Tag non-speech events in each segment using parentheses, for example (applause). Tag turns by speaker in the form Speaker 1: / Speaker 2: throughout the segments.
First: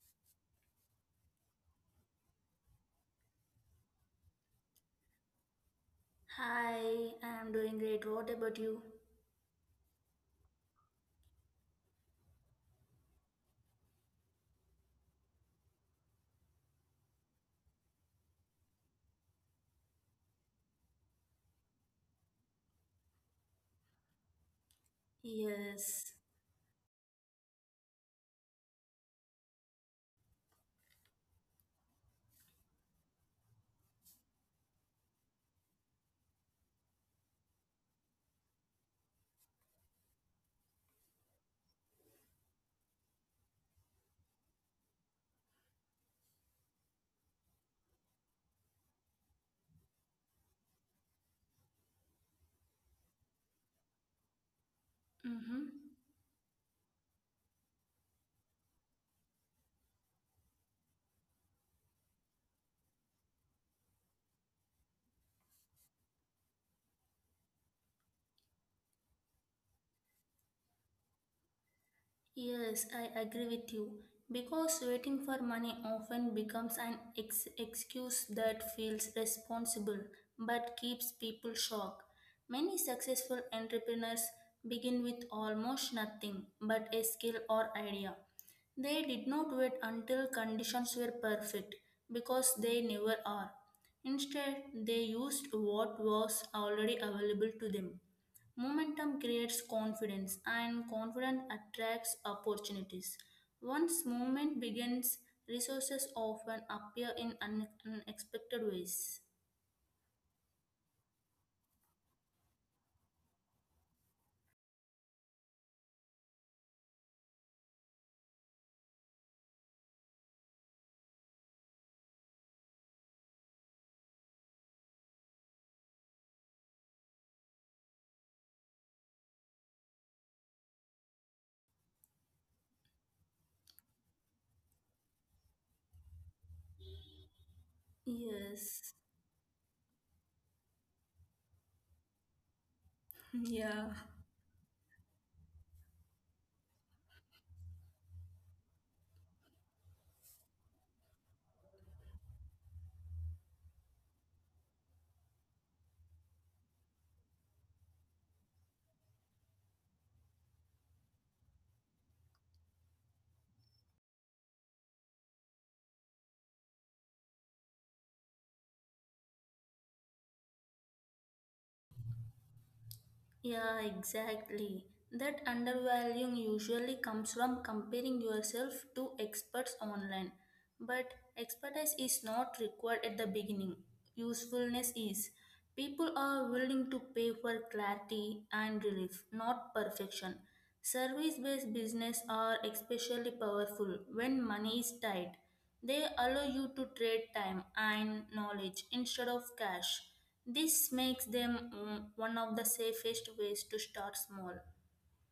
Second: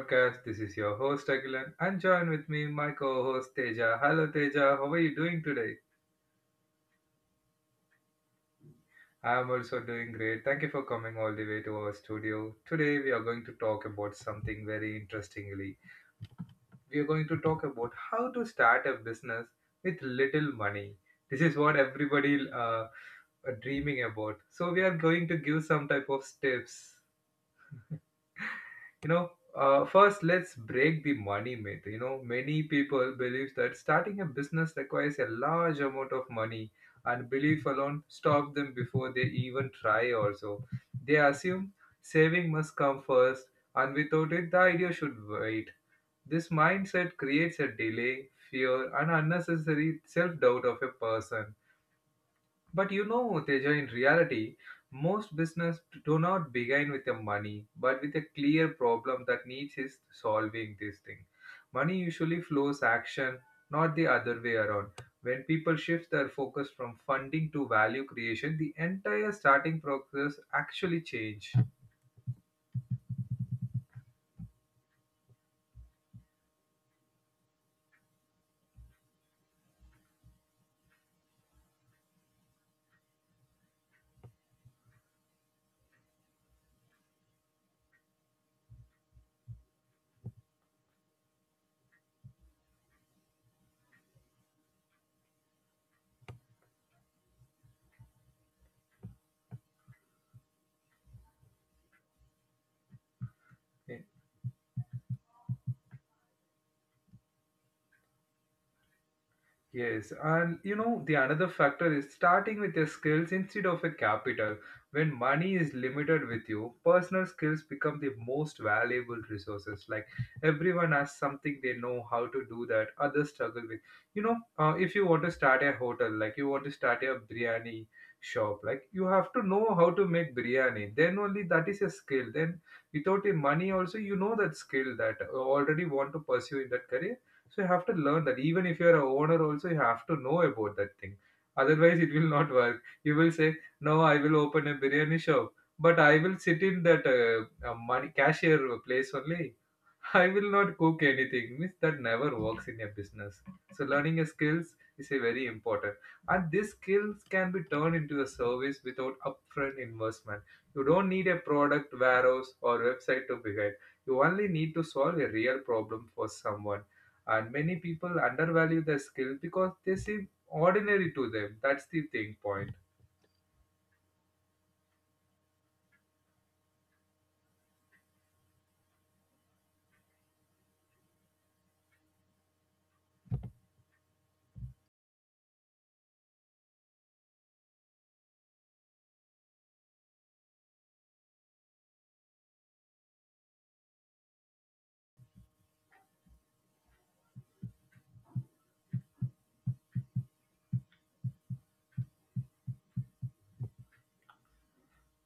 Speaker 1: podcast. This is your host Agilan and join with me my co-host Teja. Hello Teja, how are you doing today?
Speaker 2: Hi, I'm doing great. What about you?
Speaker 1: I am also doing great. Thank you for coming all the way to our studio. Today we are going to talk about something very interestingly. We are going to talk about how to start a business with little money. This is what everybody are dreaming about. So we are going to give some
Speaker 2: Yes.
Speaker 1: type of tips. (laughs) You know, First, let's break the money myth. You know, many people believe that starting a business requires a large amount of money, and belief alone stop them before they even try. Also, they assume saving must come first, and without it, the idea should wait. This mindset creates a delay, fear, and unnecessary self doubt of a person. But you know, Teja, in reality, most
Speaker 2: Mm-hmm.
Speaker 1: business do not begin with the money, but with a clear problem that needs is solving this thing. Money usually flows action, not the other way around. When people shift their focus from funding to value creation, the entire starting process actually change.
Speaker 2: Yes, I agree with you. Because waiting for money often becomes an excuse that feels responsible but keeps people shocked. Many successful entrepreneurs begin with almost nothing but a skill or idea. They did not wait until conditions were perfect because they never are. Instead, they used what was already available to them. Momentum creates confidence, and confidence attracts opportunities. Once
Speaker 1: Eh,
Speaker 2: movement begins, resources often appear in unexpected ways.
Speaker 1: Yes, and you know, the another factor is starting with your skills instead of a capital. When money is limited with you, personal skills become the most valuable resources. Like everyone has something they know how to do that others struggle with. If you want to start a hotel, like you want to start a biryani shop, like you have to know how to make biryani. Then only that is a skill. Then without the money also, you know that skill that already want to pursue in that career, so you have to learn that. Even if
Speaker 2: Yes.
Speaker 1: you're a owner, also you have to know about that thing. Otherwise, it will not work. You will say,
Speaker 2: (laughs) Yeah.
Speaker 1: "No, I will open a biryani shop, but I will sit in that money cashier place only. I will not cook anything. Means that never works in a business. So learning a skills is a very important. And these skills can be turned into a service without upfront investment. You don't need a product, warehouse, or website to begin. You only need to solve a real problem for someone. And many people undervalue their skill because they seem ordinary to them. That's the thing point.
Speaker 2: Yeah, exactly. That undervaluing usually comes from comparing yourself to experts online. But expertise is not required at the beginning. Usefulness is. People are willing to pay for clarity and relief, not perfection. Service based business are especially powerful when money is tight. They allow you to trade time and knowledge instead of cash. This makes them one of the safest ways to start small.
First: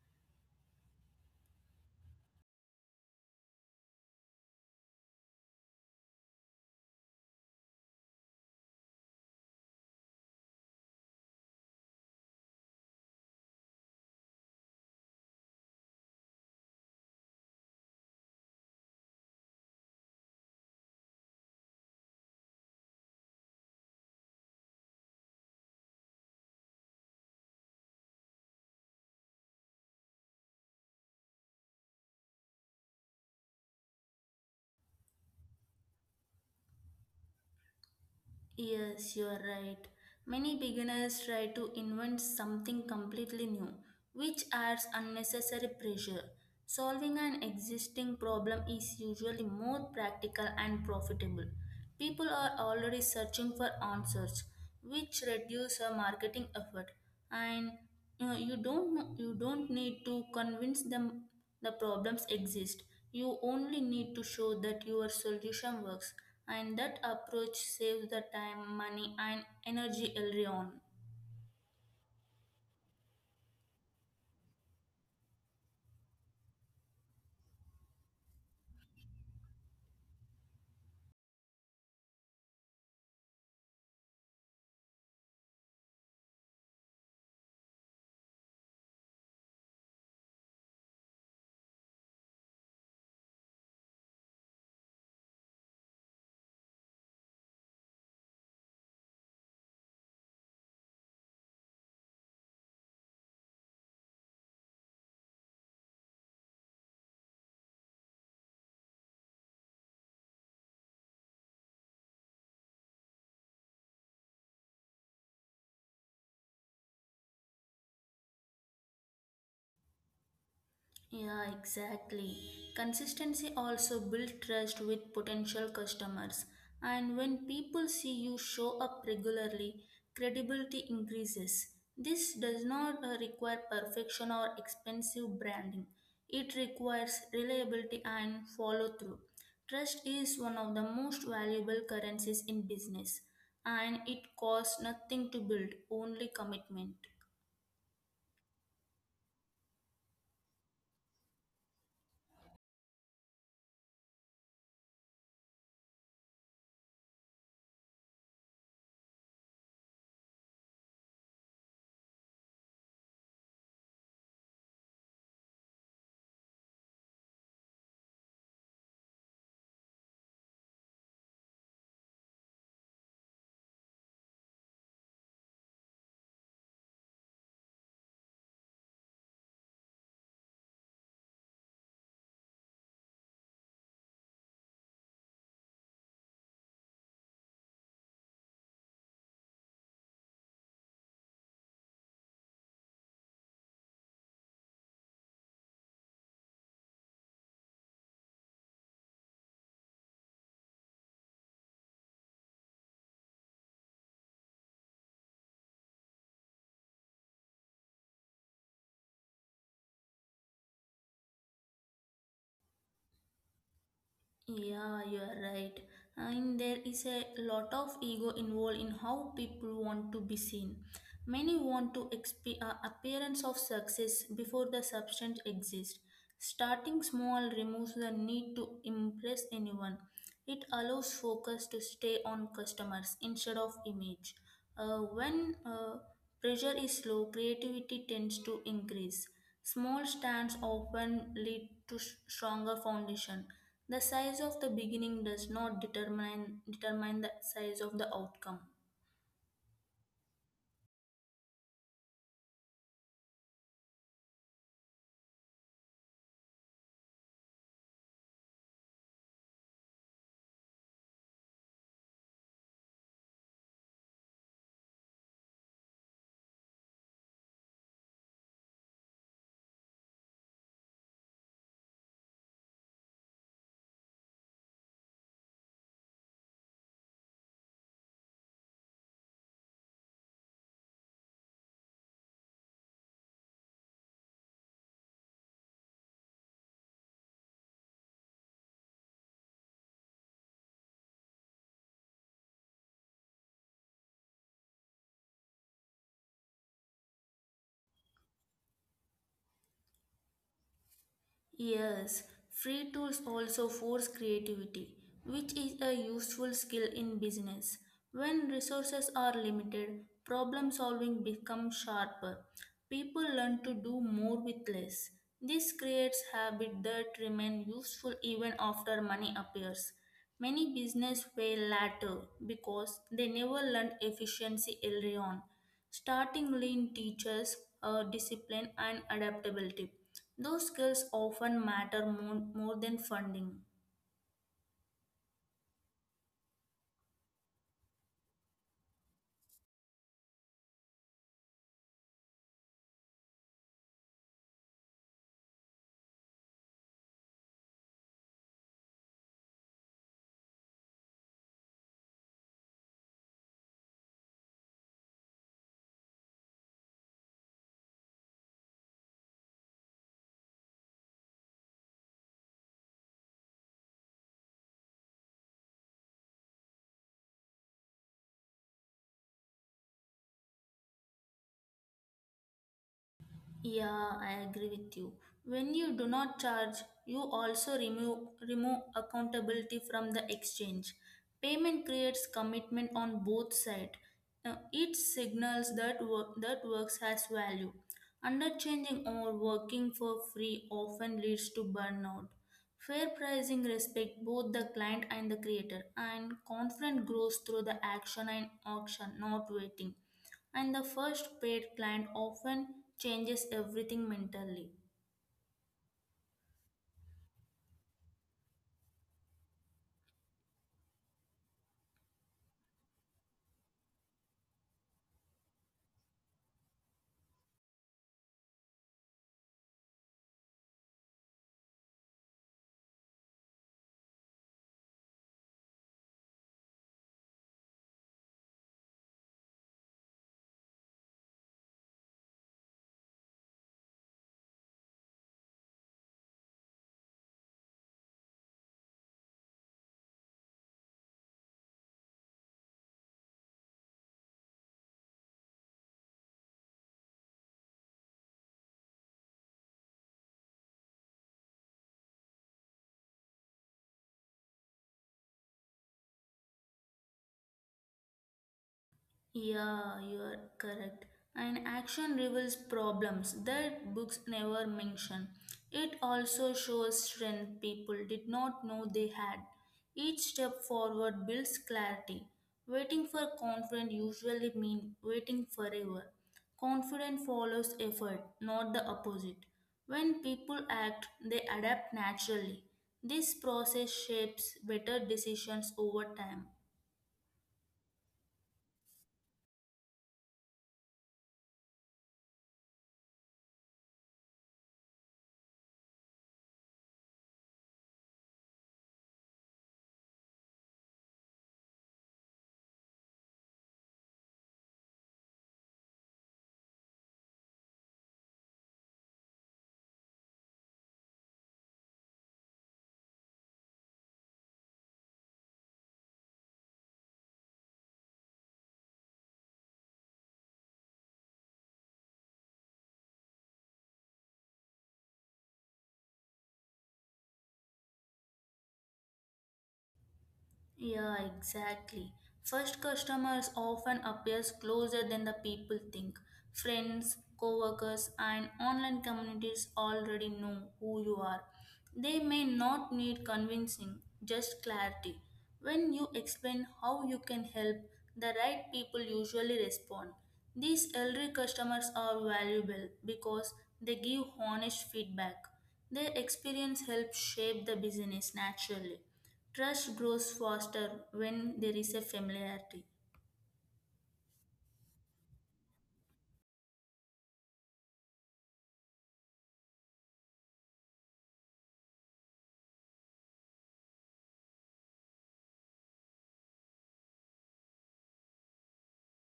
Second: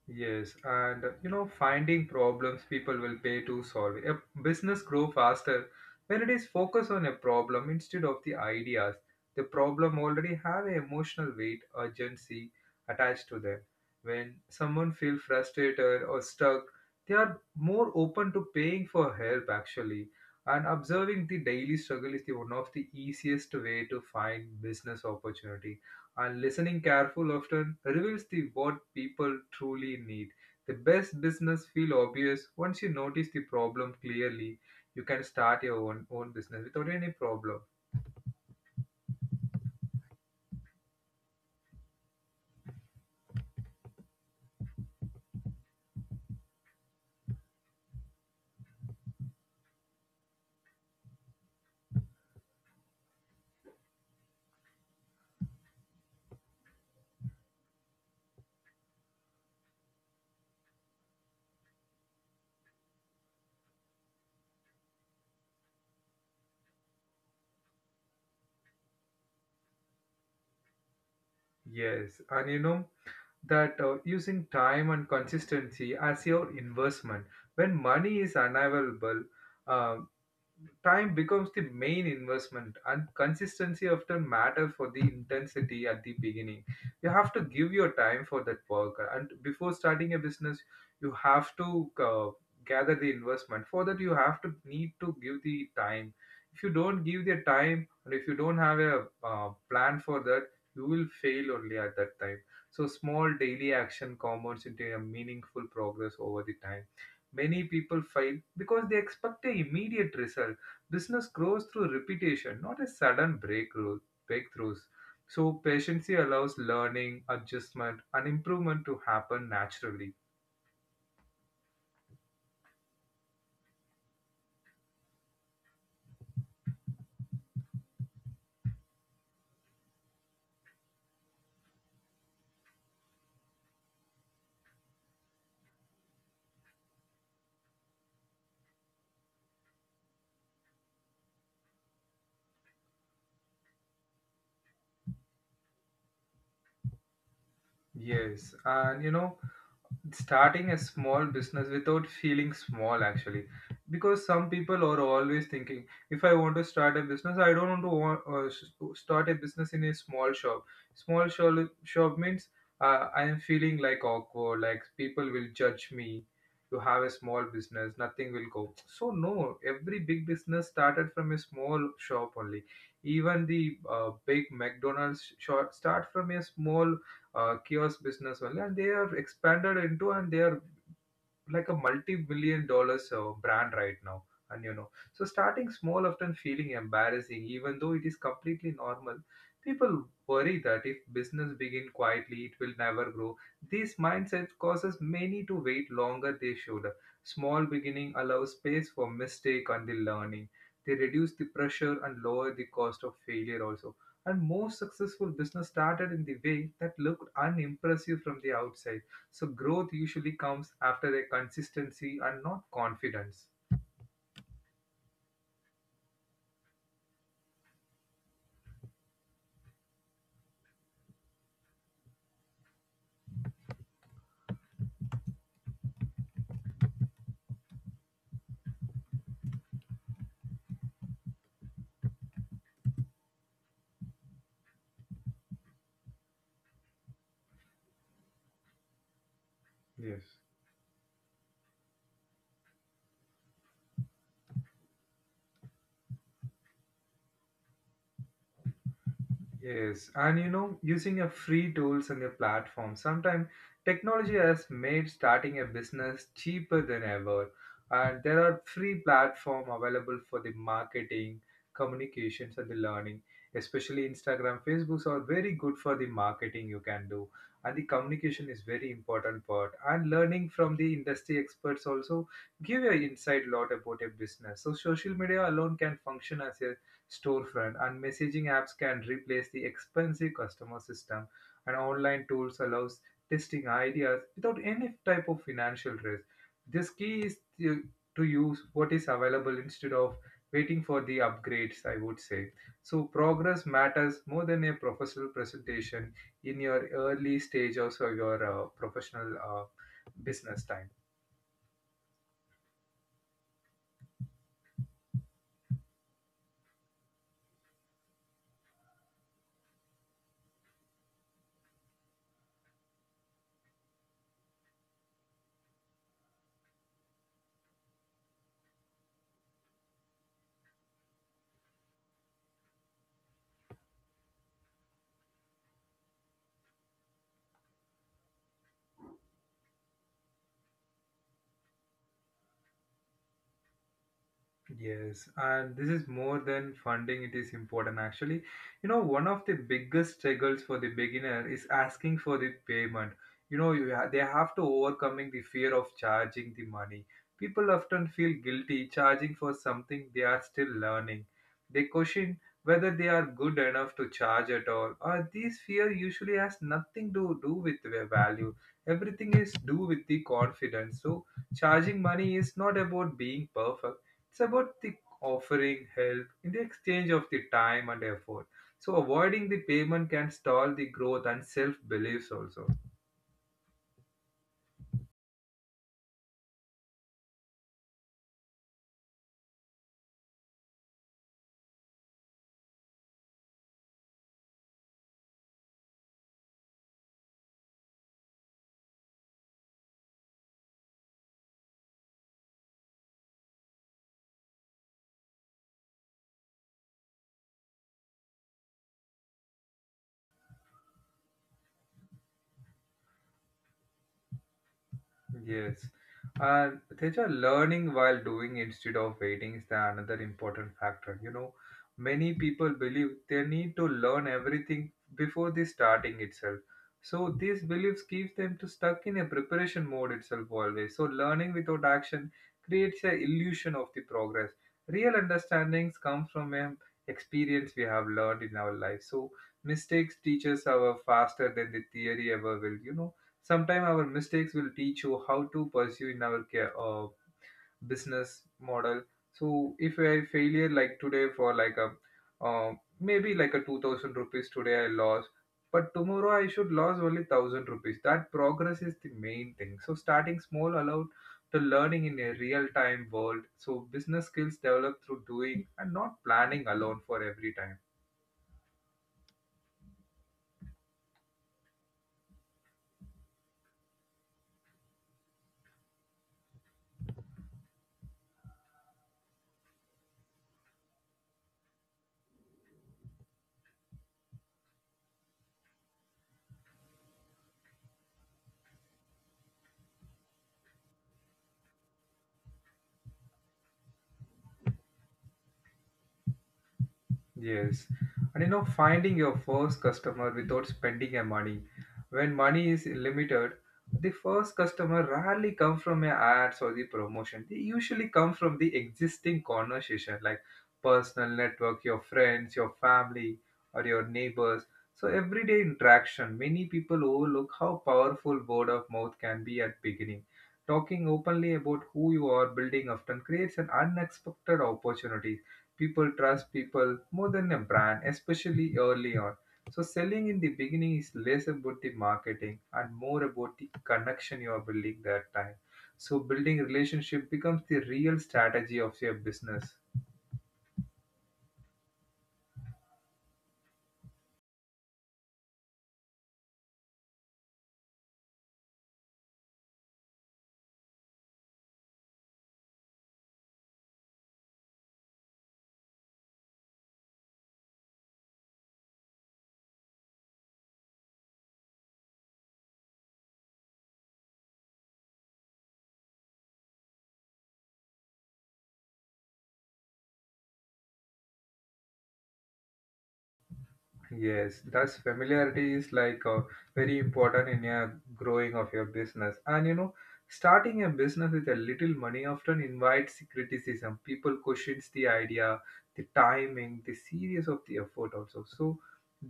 Speaker 1: Yes, and you know, finding problems people will pay to solve. A business grow faster when it is focused on a problem instead of the ideas. The problem already have an emotional weight, urgency attached to them. When someone feel frustrated or stuck, they are more open to paying for help actually. And observing the daily struggle is the one of the easiest way to find business opportunity, and listening careful often reveals the what people truly need. The best business feel obvious once you notice the problem clearly. You can start your own business without any problem.
Speaker 2: Yes, you're right. Many beginners try to invent something completely new, which adds unnecessary pressure. Solving an existing problem is usually more practical and profitable. People are already searching for answers, which reduce our marketing effort. And you don't need to convince them the problems exist. You only need to show that your solution works, and that approach saves the time, money, and energy early on.
Speaker 1: Yes, and you know that using time and consistency as your investment. When money is unavailable, uh, time becomes the main investment, and consistency often matters for the intensity. At the beginning, you have to give your time for that work, and before starting a business, you have to gather the investment. For that, you have to need to give the time. If you don't give the time, and if you don't have a plan for that, you will fail only at that time. So small daily action compounds into a meaningful progress over the time. Many people fail because they expect an immediate result. Business grows through repetition, not a sudden breakthroughs. So, patience allows learning, adjustment, and improvement to happen naturally.
Speaker 2: Yeah, exactly. Consistency also builds trust with potential customers. And when people see you show up regularly, credibility increases. This does not require perfection or expensive branding. It requires reliability and follow through. Trust is one of the most valuable currencies in business, and it costs nothing to build, only commitment.
Speaker 1: Yes, and you know, starting a small business without feeling small actually. Because some people are always thinking, if I want to start a business, I don't want to want, s- start a business in a small shop. Shop means I am feeling like awkward, like people will judge me. You have a small business, nothing will go. So no, every big business started from a small shop only. Even the big McDonald's shop start from a small kiosk business only, and they are expanded into, and they are like a multi-billion dollars brand right now. And you know, so starting small often feeling embarrassing, even though it is completely normal. People worry that if business begin quietly, it will never grow. This mindset causes many to wait longer they should. Small beginning allows space for mistake and the learning. They reduce the pressure and lower the cost of failure also. And most successful business started in the way that looked unimpressive from the outside. So growth usually comes after a consistency and not confidence.
Speaker 2: Yeah, you are right. And there is a lot of ego involved in how people want to be seen. Many want to appearance of success before the substance exists. Starting small removes the need to impress anyone. It allows focus to stay on customers instead of image. When pressure is low, creativity tends to increase. Small
Speaker 1: Yes.
Speaker 2: stands often lead to stronger foundation. The size of the beginning does not determine the size of the outcome.
Speaker 1: Yes, and you know, using a free tools and a platform, sometimes technology has made starting a business cheaper than ever. And there are free platform available for the marketing, communications, and the learning. Especially Instagram, Facebooks are very good for the marketing you can do, and the communication is very important part. And learning from the industry experts also give you insight lot about a business. So social media alone can function as a storefront, and messaging apps can replace the expensive customer system, and online tools allows testing ideas without any type of financial risk. This key is to use what is available instead of waiting for the upgrades, I would say. So progress matters more than a professional presentation in your early stage, also your professional business time.
Speaker 2: Yes, free tools also force creativity, which is a useful skill in business. When resources are limited, problem solving becomes sharper. People learn to do more with less. This creates habits that remain useful even after money appears. Many business fail later because they never learned efficiency early on. Starting lean teaches discipline and adaptability. Those skills often matter more than funding.
Speaker 1: Yes, and this is more than funding, it is important actually. You know, one of the biggest struggles for the beginner is asking for the payment. You know, they have to overcoming the fear of charging the money. People often feel guilty charging for something they are still learning. They question whether they are good enough to charge at all. Or this fear usually has nothing to do with their value. Everything is do with the confidence. So charging money is not about being perfect, it's about the offering help in the exchange of the time and effort. So avoiding the payment can stall the growth and self beliefs also.
Speaker 2: Yeah, I agree with you. When you do not charge, you also remove accountability from the exchange. Payment creates commitment on both sides. It signals that works has value. Underchanging or working for free often leads to burnout. Fair pricing respects both the client and the creator, and confidence grows through the action and auction, not waiting. And the first paid client often changes everything mentally.
Speaker 1: Yes. And Teja, learning while doing instead of waiting is the another important factor. You know, many people believe they need to learn everything before the starting itself. So these beliefs keeps them to stuck in a preparation mode itself always. So learning without action creates a illusion of the progress. Real understandings come from experience we have learned in our life. So mistakes teach us our faster than the theory ever will. You know, sometimes our mistakes will teach you how to pursue in our business model. So if I failure like today, for like a uh, maybe like a 2,000 rupees today I lost, but tomorrow I should lose only 1,000 rupees. That progress is the main thing. So starting small allowed to learning in a real time world. So business skills develop through doing and not planning alone for every time.
Speaker 2: Yeah, you are correct. And action reveals problems that books never mention. It also shows strength people did not know they had. Each step forward builds clarity. Waiting for confidence usually means waiting forever. Confidence follows effort, not the opposite. When people act, they adapt naturally. This process shapes better decisions over time.
Speaker 1: Yes, and you know, finding your first customer without spending your money. When money is limited, the first customer rarely come from your ads or the promotion. They usually come from the existing conversation, like personal network, your friends, your family, or your neighbors. So everyday interaction. Many people overlook how powerful word of mouth can be at beginning. Talking openly about who you are building often creates an unexpected opportunity. People trust people more than a brand, especially early on. So selling in the beginning is less about the marketing and more about the connection you are building that time. So building relationship becomes the real strategy of your business.
Speaker 2: Yeah, exactly. First customers often appears closer than the people think. Friends, coworkers, and online communities already know who you are. They may not need convincing, just clarity. When you explain how you can help, the right people usually respond. These elderly customers are valuable because they give honest feedback. Their experience helps shape the business naturally. Trust grows faster when there is a familiarity.
Speaker 1: Yes, thus familiarity is like very important in your growing of your business. And you know, starting a business with a little money often invites criticism. People questions the idea, the timing, the serious of the effort also. So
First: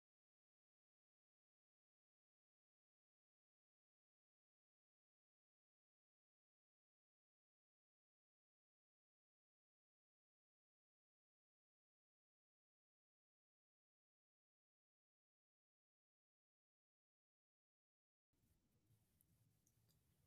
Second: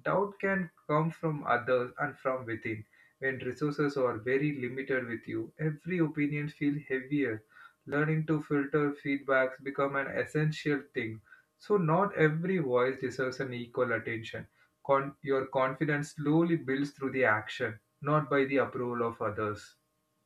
Speaker 1: doubt can come from others and from within. When resources are very limited with you, every opinion feels heavier. Learning to filter feedbacks become an essential thing. So not every voice deserves an equal attention. Your confidence slowly builds through the action, not by the approval of others.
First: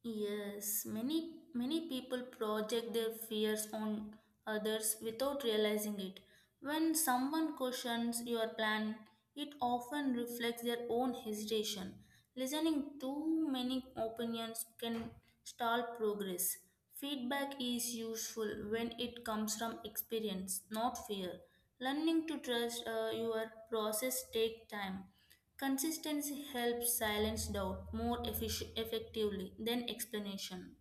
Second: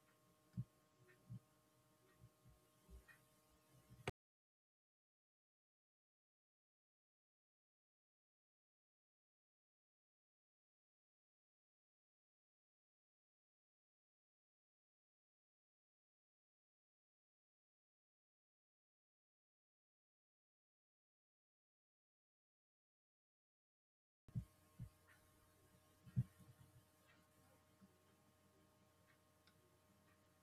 Speaker 2: Yes, many people project their fears on others without realizing it. When someone questions your plan, it often reflects their own hesitation. Listening too many opinions can stall progress. Feedback is useful when it comes from experience, not fear. Learning to trust your process take time. Consistency helps silence doubt more effectively than explanation.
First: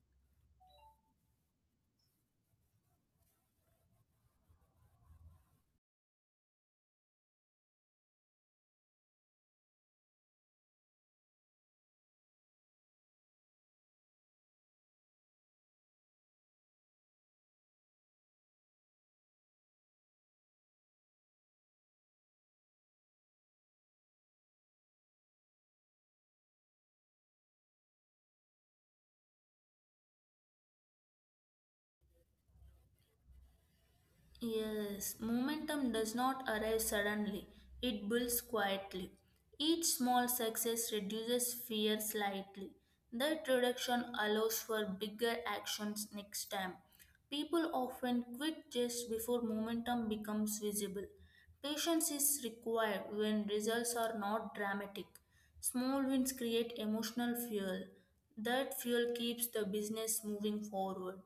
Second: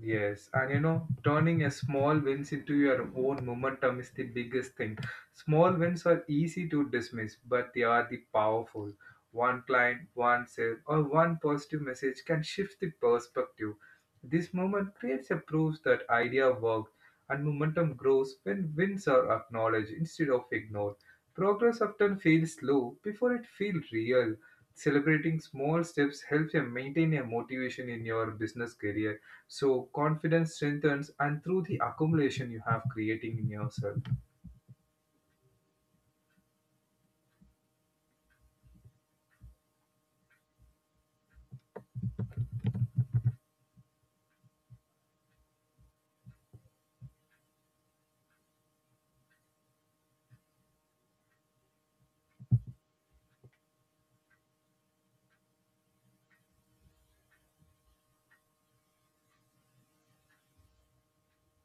Speaker 1: Yes, and you know, turning a small wins into your own momentum is the biggest thing. Small wins are easy to dismiss, but they are the powerful. One client, one sale, or one positive message can shift the perspective. This moment creates a proof that idea worked, and momentum grows when wins are acknowledged instead of ignored. Progress often feels slow before it feels real. Celebrating small steps helps you maintain a motivation in your business career. So confidence strengthens and through the accumulation you have creating in yourself.
Speaker 2: Yes, momentum does not arrive suddenly, it builds quietly. Each small success reduces fear slightly. That reduction allows for bigger actions next time. People often quit just before momentum becomes visible. Patience is required when results are not dramatic. Small wins create emotional fuel. That fuel keeps the business moving forward.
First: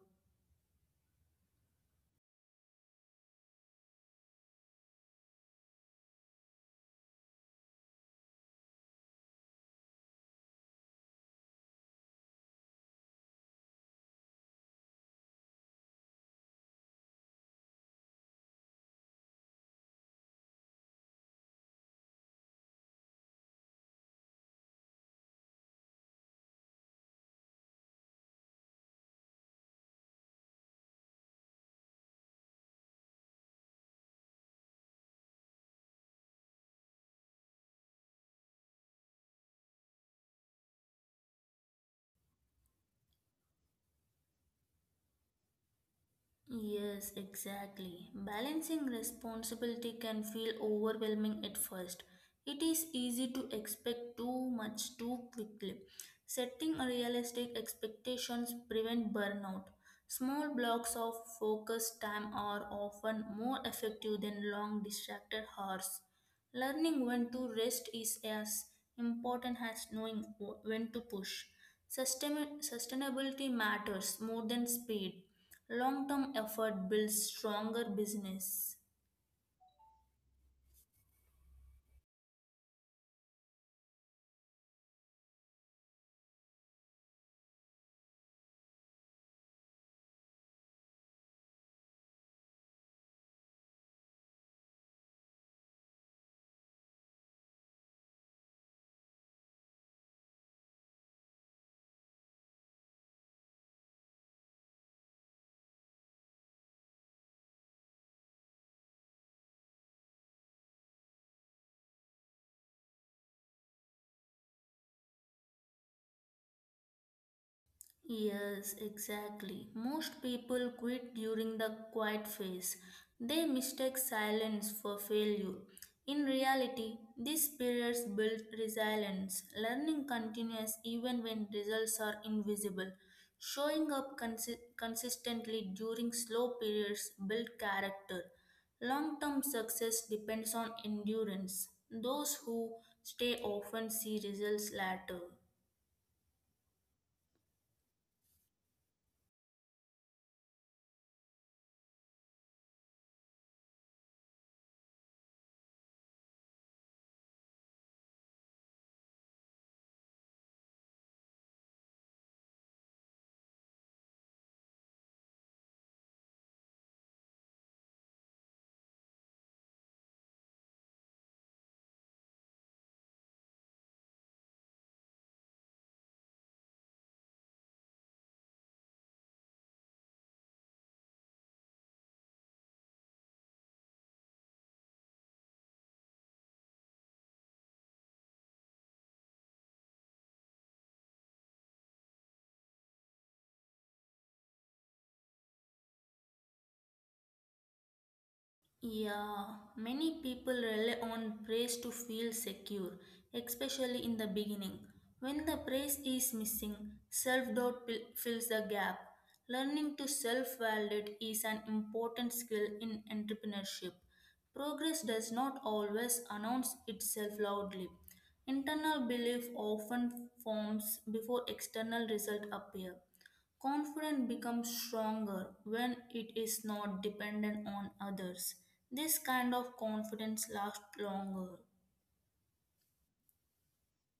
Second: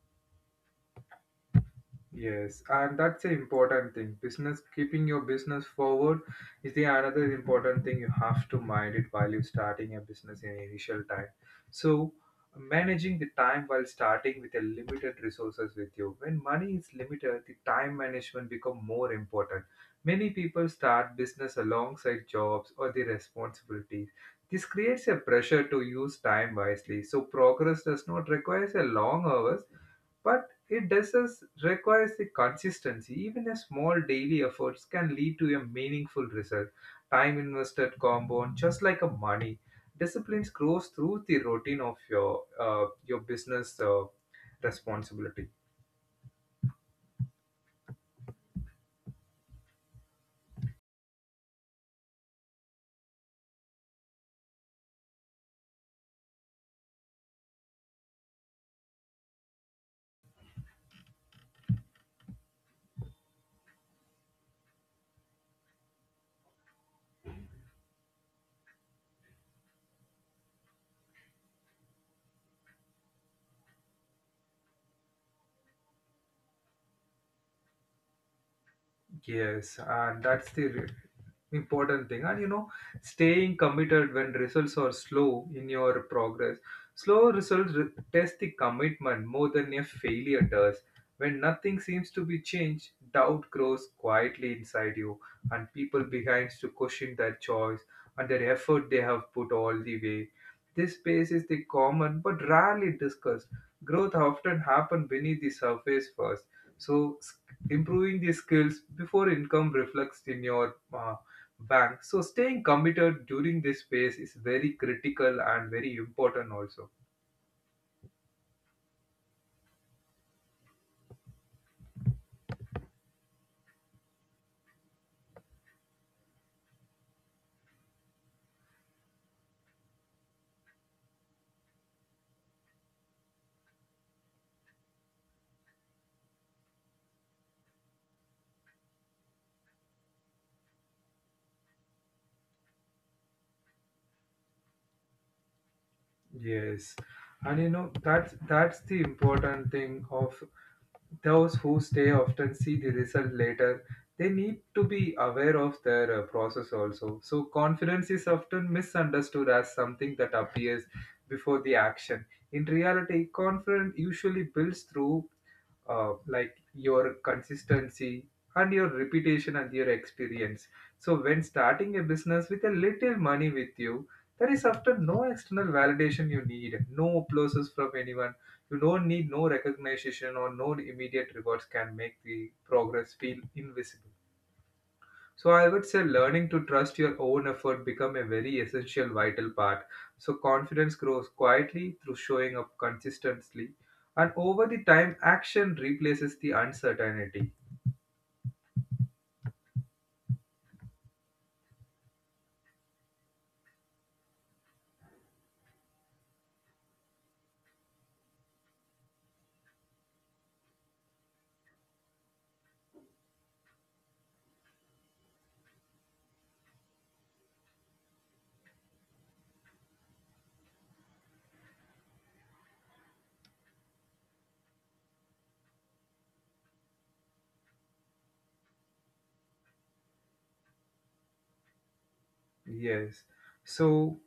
Speaker 1: Yes, and that's an important thing. Business keeping your business forward is the another important thing you have to mind it while you're starting a business in initial time. So managing the time while starting with a limited resources with you. When money is limited, the time management become more important. Many people start business alongside jobs or the responsibilities. This creates a pressure to use time wisely. So progress does not require a long hours but it does us requires the consistency. Even a small daily efforts can lead to a meaningful result. Time invested compound just like a money. Disciplines grows through the routine of your business responsibilities.
Speaker 2: Yes, exactly. Balancing responsibility can feel overwhelming at first. It is easy to expect too much too quickly. Setting realistic expectations prevent burnout. Small blocks of focused time are often more effective than long distracted hours. Learning when to rest is as important as knowing when to push. Sustainability matters more than speed. Long term effort builds stronger business.
Speaker 1: Yes, and that's the important thing. And you know, staying committed when results are slow in your progress. Slow results test the commitment more than a failure does. When nothing seems to be changed, doubt grows quietly inside you, and people behind to question their choice and their effort they have put all the way. This space is the common but rarely discussed. Growth often happens beneath the surface first. So improving the skills before income reflects in your bank, so staying committed during this phase is very critical and very important also.
Speaker 2: Yes, exactly. Most people quit during the quiet phase. They mistake silence for failure. In reality, these periods build resilience. Learning continues even when results are invisible. Showing up consistently during slow periods builds character. Long term success depends on endurance. Those who stay often see results later.
Speaker 1: Yes, and you know that's the important thing of those who stay often see the result later. They need to be aware of their process also. So confidence is often misunderstood as something that appears before the action. In reality, confidence usually builds through like your consistency and your reputation and your experience. So when starting a business with a little money with you, there is often no external validation you need, no applauses from anyone. You don't need no recognition or no immediate rewards can make the progress feel invisible. So I would say learning to trust your own effort become a very essential vital part. So confidence grows quietly through showing up consistently, and over the time action replaces the uncertainty.
Speaker 2: Yeah, many people rely on praise to feel secure, especially in the beginning. When the praise is missing, self doubt fills the gap. Learning to self validate is an important skill in entrepreneurship. Progress does not always announce itself loudly. Internal belief often forms before external results appear. Confidence becomes stronger when it is not dependent on others. This kind of confidence lasts longer.
Speaker 1: Yes. So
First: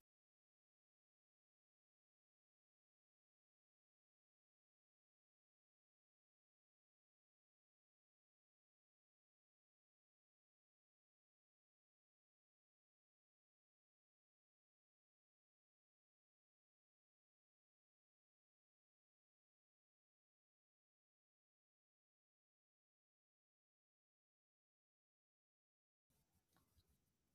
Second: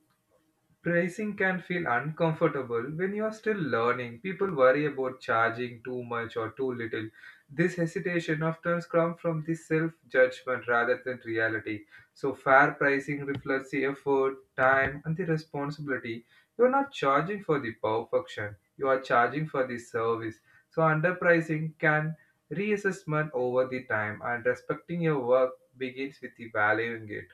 Speaker 1: pricing can feel uncomfortable when you are still learning. People worry about charging too much or too little. This hesitation often comes from the self judgment rather than reality. So fair pricing reflects the effort, time, and the responsibility. You are not charging for the perfection, you are charging for the service. So underpricing can reassessment over the time, and respecting your work begins with the valuing it.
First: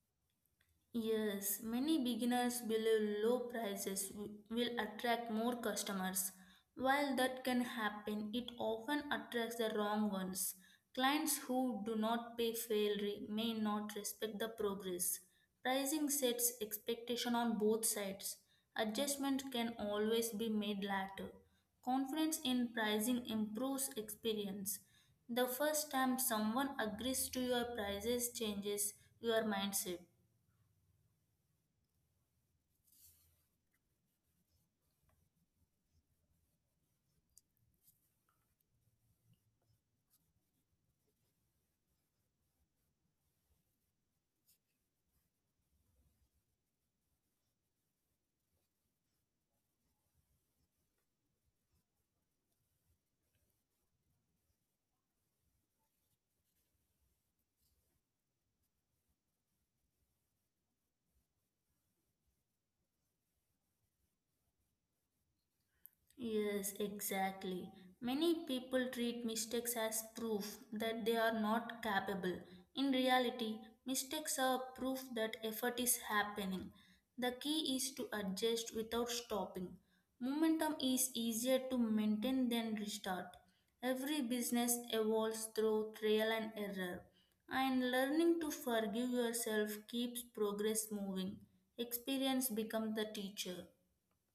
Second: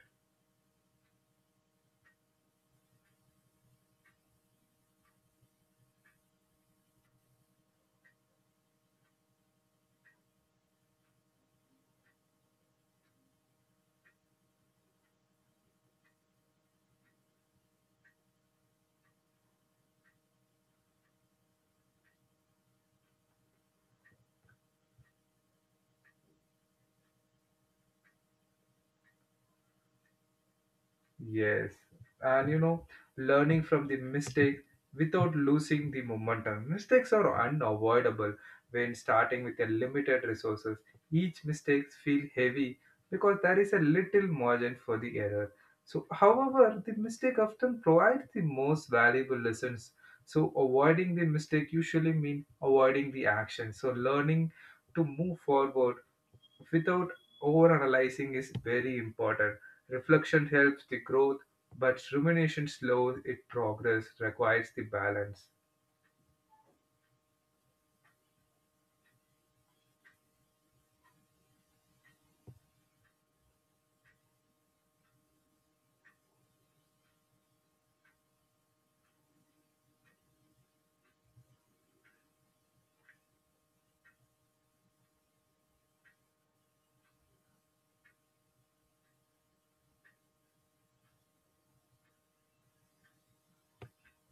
Speaker 2: Yes, many beginners believe low prices will attract more customers. While that can happen, it often attracts the wrong ones. Clients who do not pay fairly may not respect the progress. Pricing sets expectation on both sides. Adjustment can always be made later. Confidence in pricing improves experience. The first time someone agrees to your prices changes your mindset.
Speaker 1: Yes, and you know, learning from the mistake without losing the momentum. Mistakes are unavoidable when starting with a limited resources. Each mistakes feel heavy because there is a little margin for the error. So however, the mistake often provides the most valuable lessons. So avoiding the mistake usually means avoiding the action. So learning to move forward without overanalyzing is very important. Reflection helps the growth, but rumination slows it progress, requires the balance.
Speaker 2: Yes, exactly. Many people treat mistakes as proof that they are not capable. In reality, mistakes are proof that effort is happening. The key is to adjust without stopping. Momentum is easier to maintain than restart. Every business evolves through trial and error, and learning to forgive yourself keeps progress moving. Experience becomes the teacher.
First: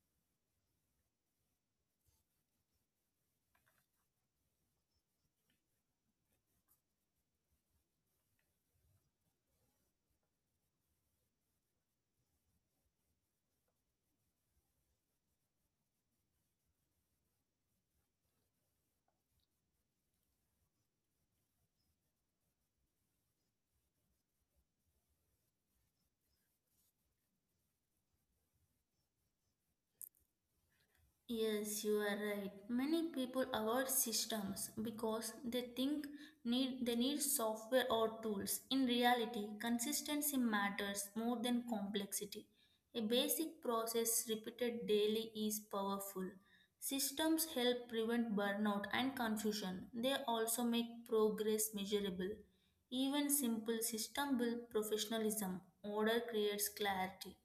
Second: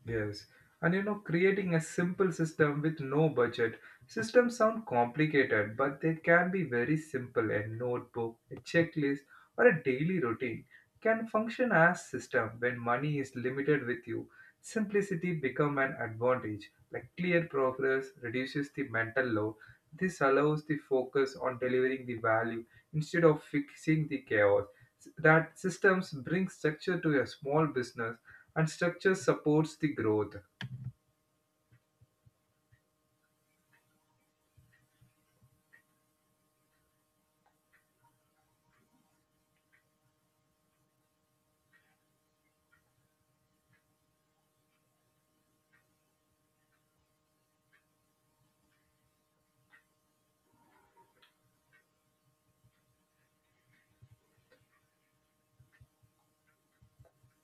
Speaker 1: Yes. And you know, creating a simple system with no budget. Systems sound complicated, but they can be very simple. A notebook, a checklist, or a daily routine can function as system when money is limited with you. Simplicity become an advantage. Like clear progress reduces the mental load. This allows the focus on delivering the value instead of fixing the chaos. That systems bring structure to a small business and structure supports the growth.
Speaker 2: Yes, you are right. Many people avoid systems because they think need they need software or tools. In reality, consistency matters more than complexity. A basic process repeated daily is powerful. Systems help prevent burnout and confusion. They also make progress measurable. Even simple system build professionalism. Order creates clarity.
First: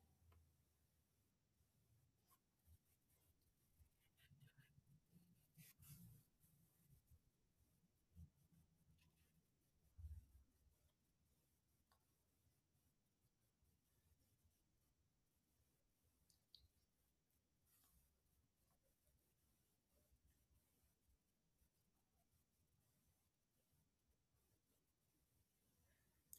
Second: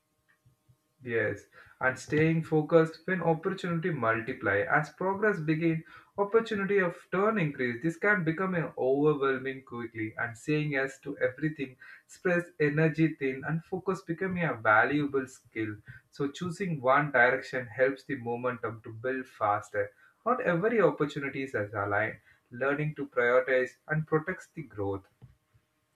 Speaker 1: Yes, and staying focused when opportunity multiply as progress begin, opportunity of turn increase, this can become an overwhelming quickly, and saying yes to everything spreads energy thin and focus becoming a valuable skill. So choosing one direction helps the momentum to build faster. Not every opportunity is as aligned. Learning to prioritize and protects the growth.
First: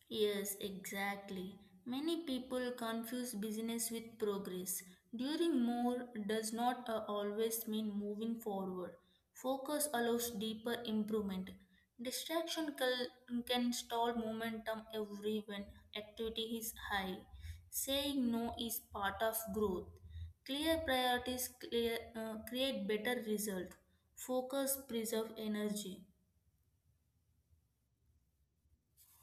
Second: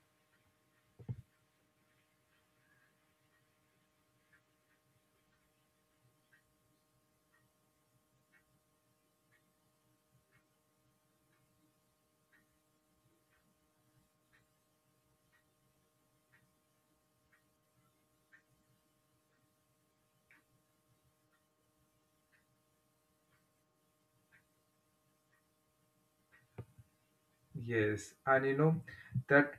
Speaker 2: Yes, exactly. Many people confuse business with progress. Doing more does not always mean moving forward. Focus allows deeper improvement. Distraction can stall momentum every when activity is high. Saying no is part of growth. Clear priorities create better result. Focus preserve energy.
Speaker 1: Yes, and you know that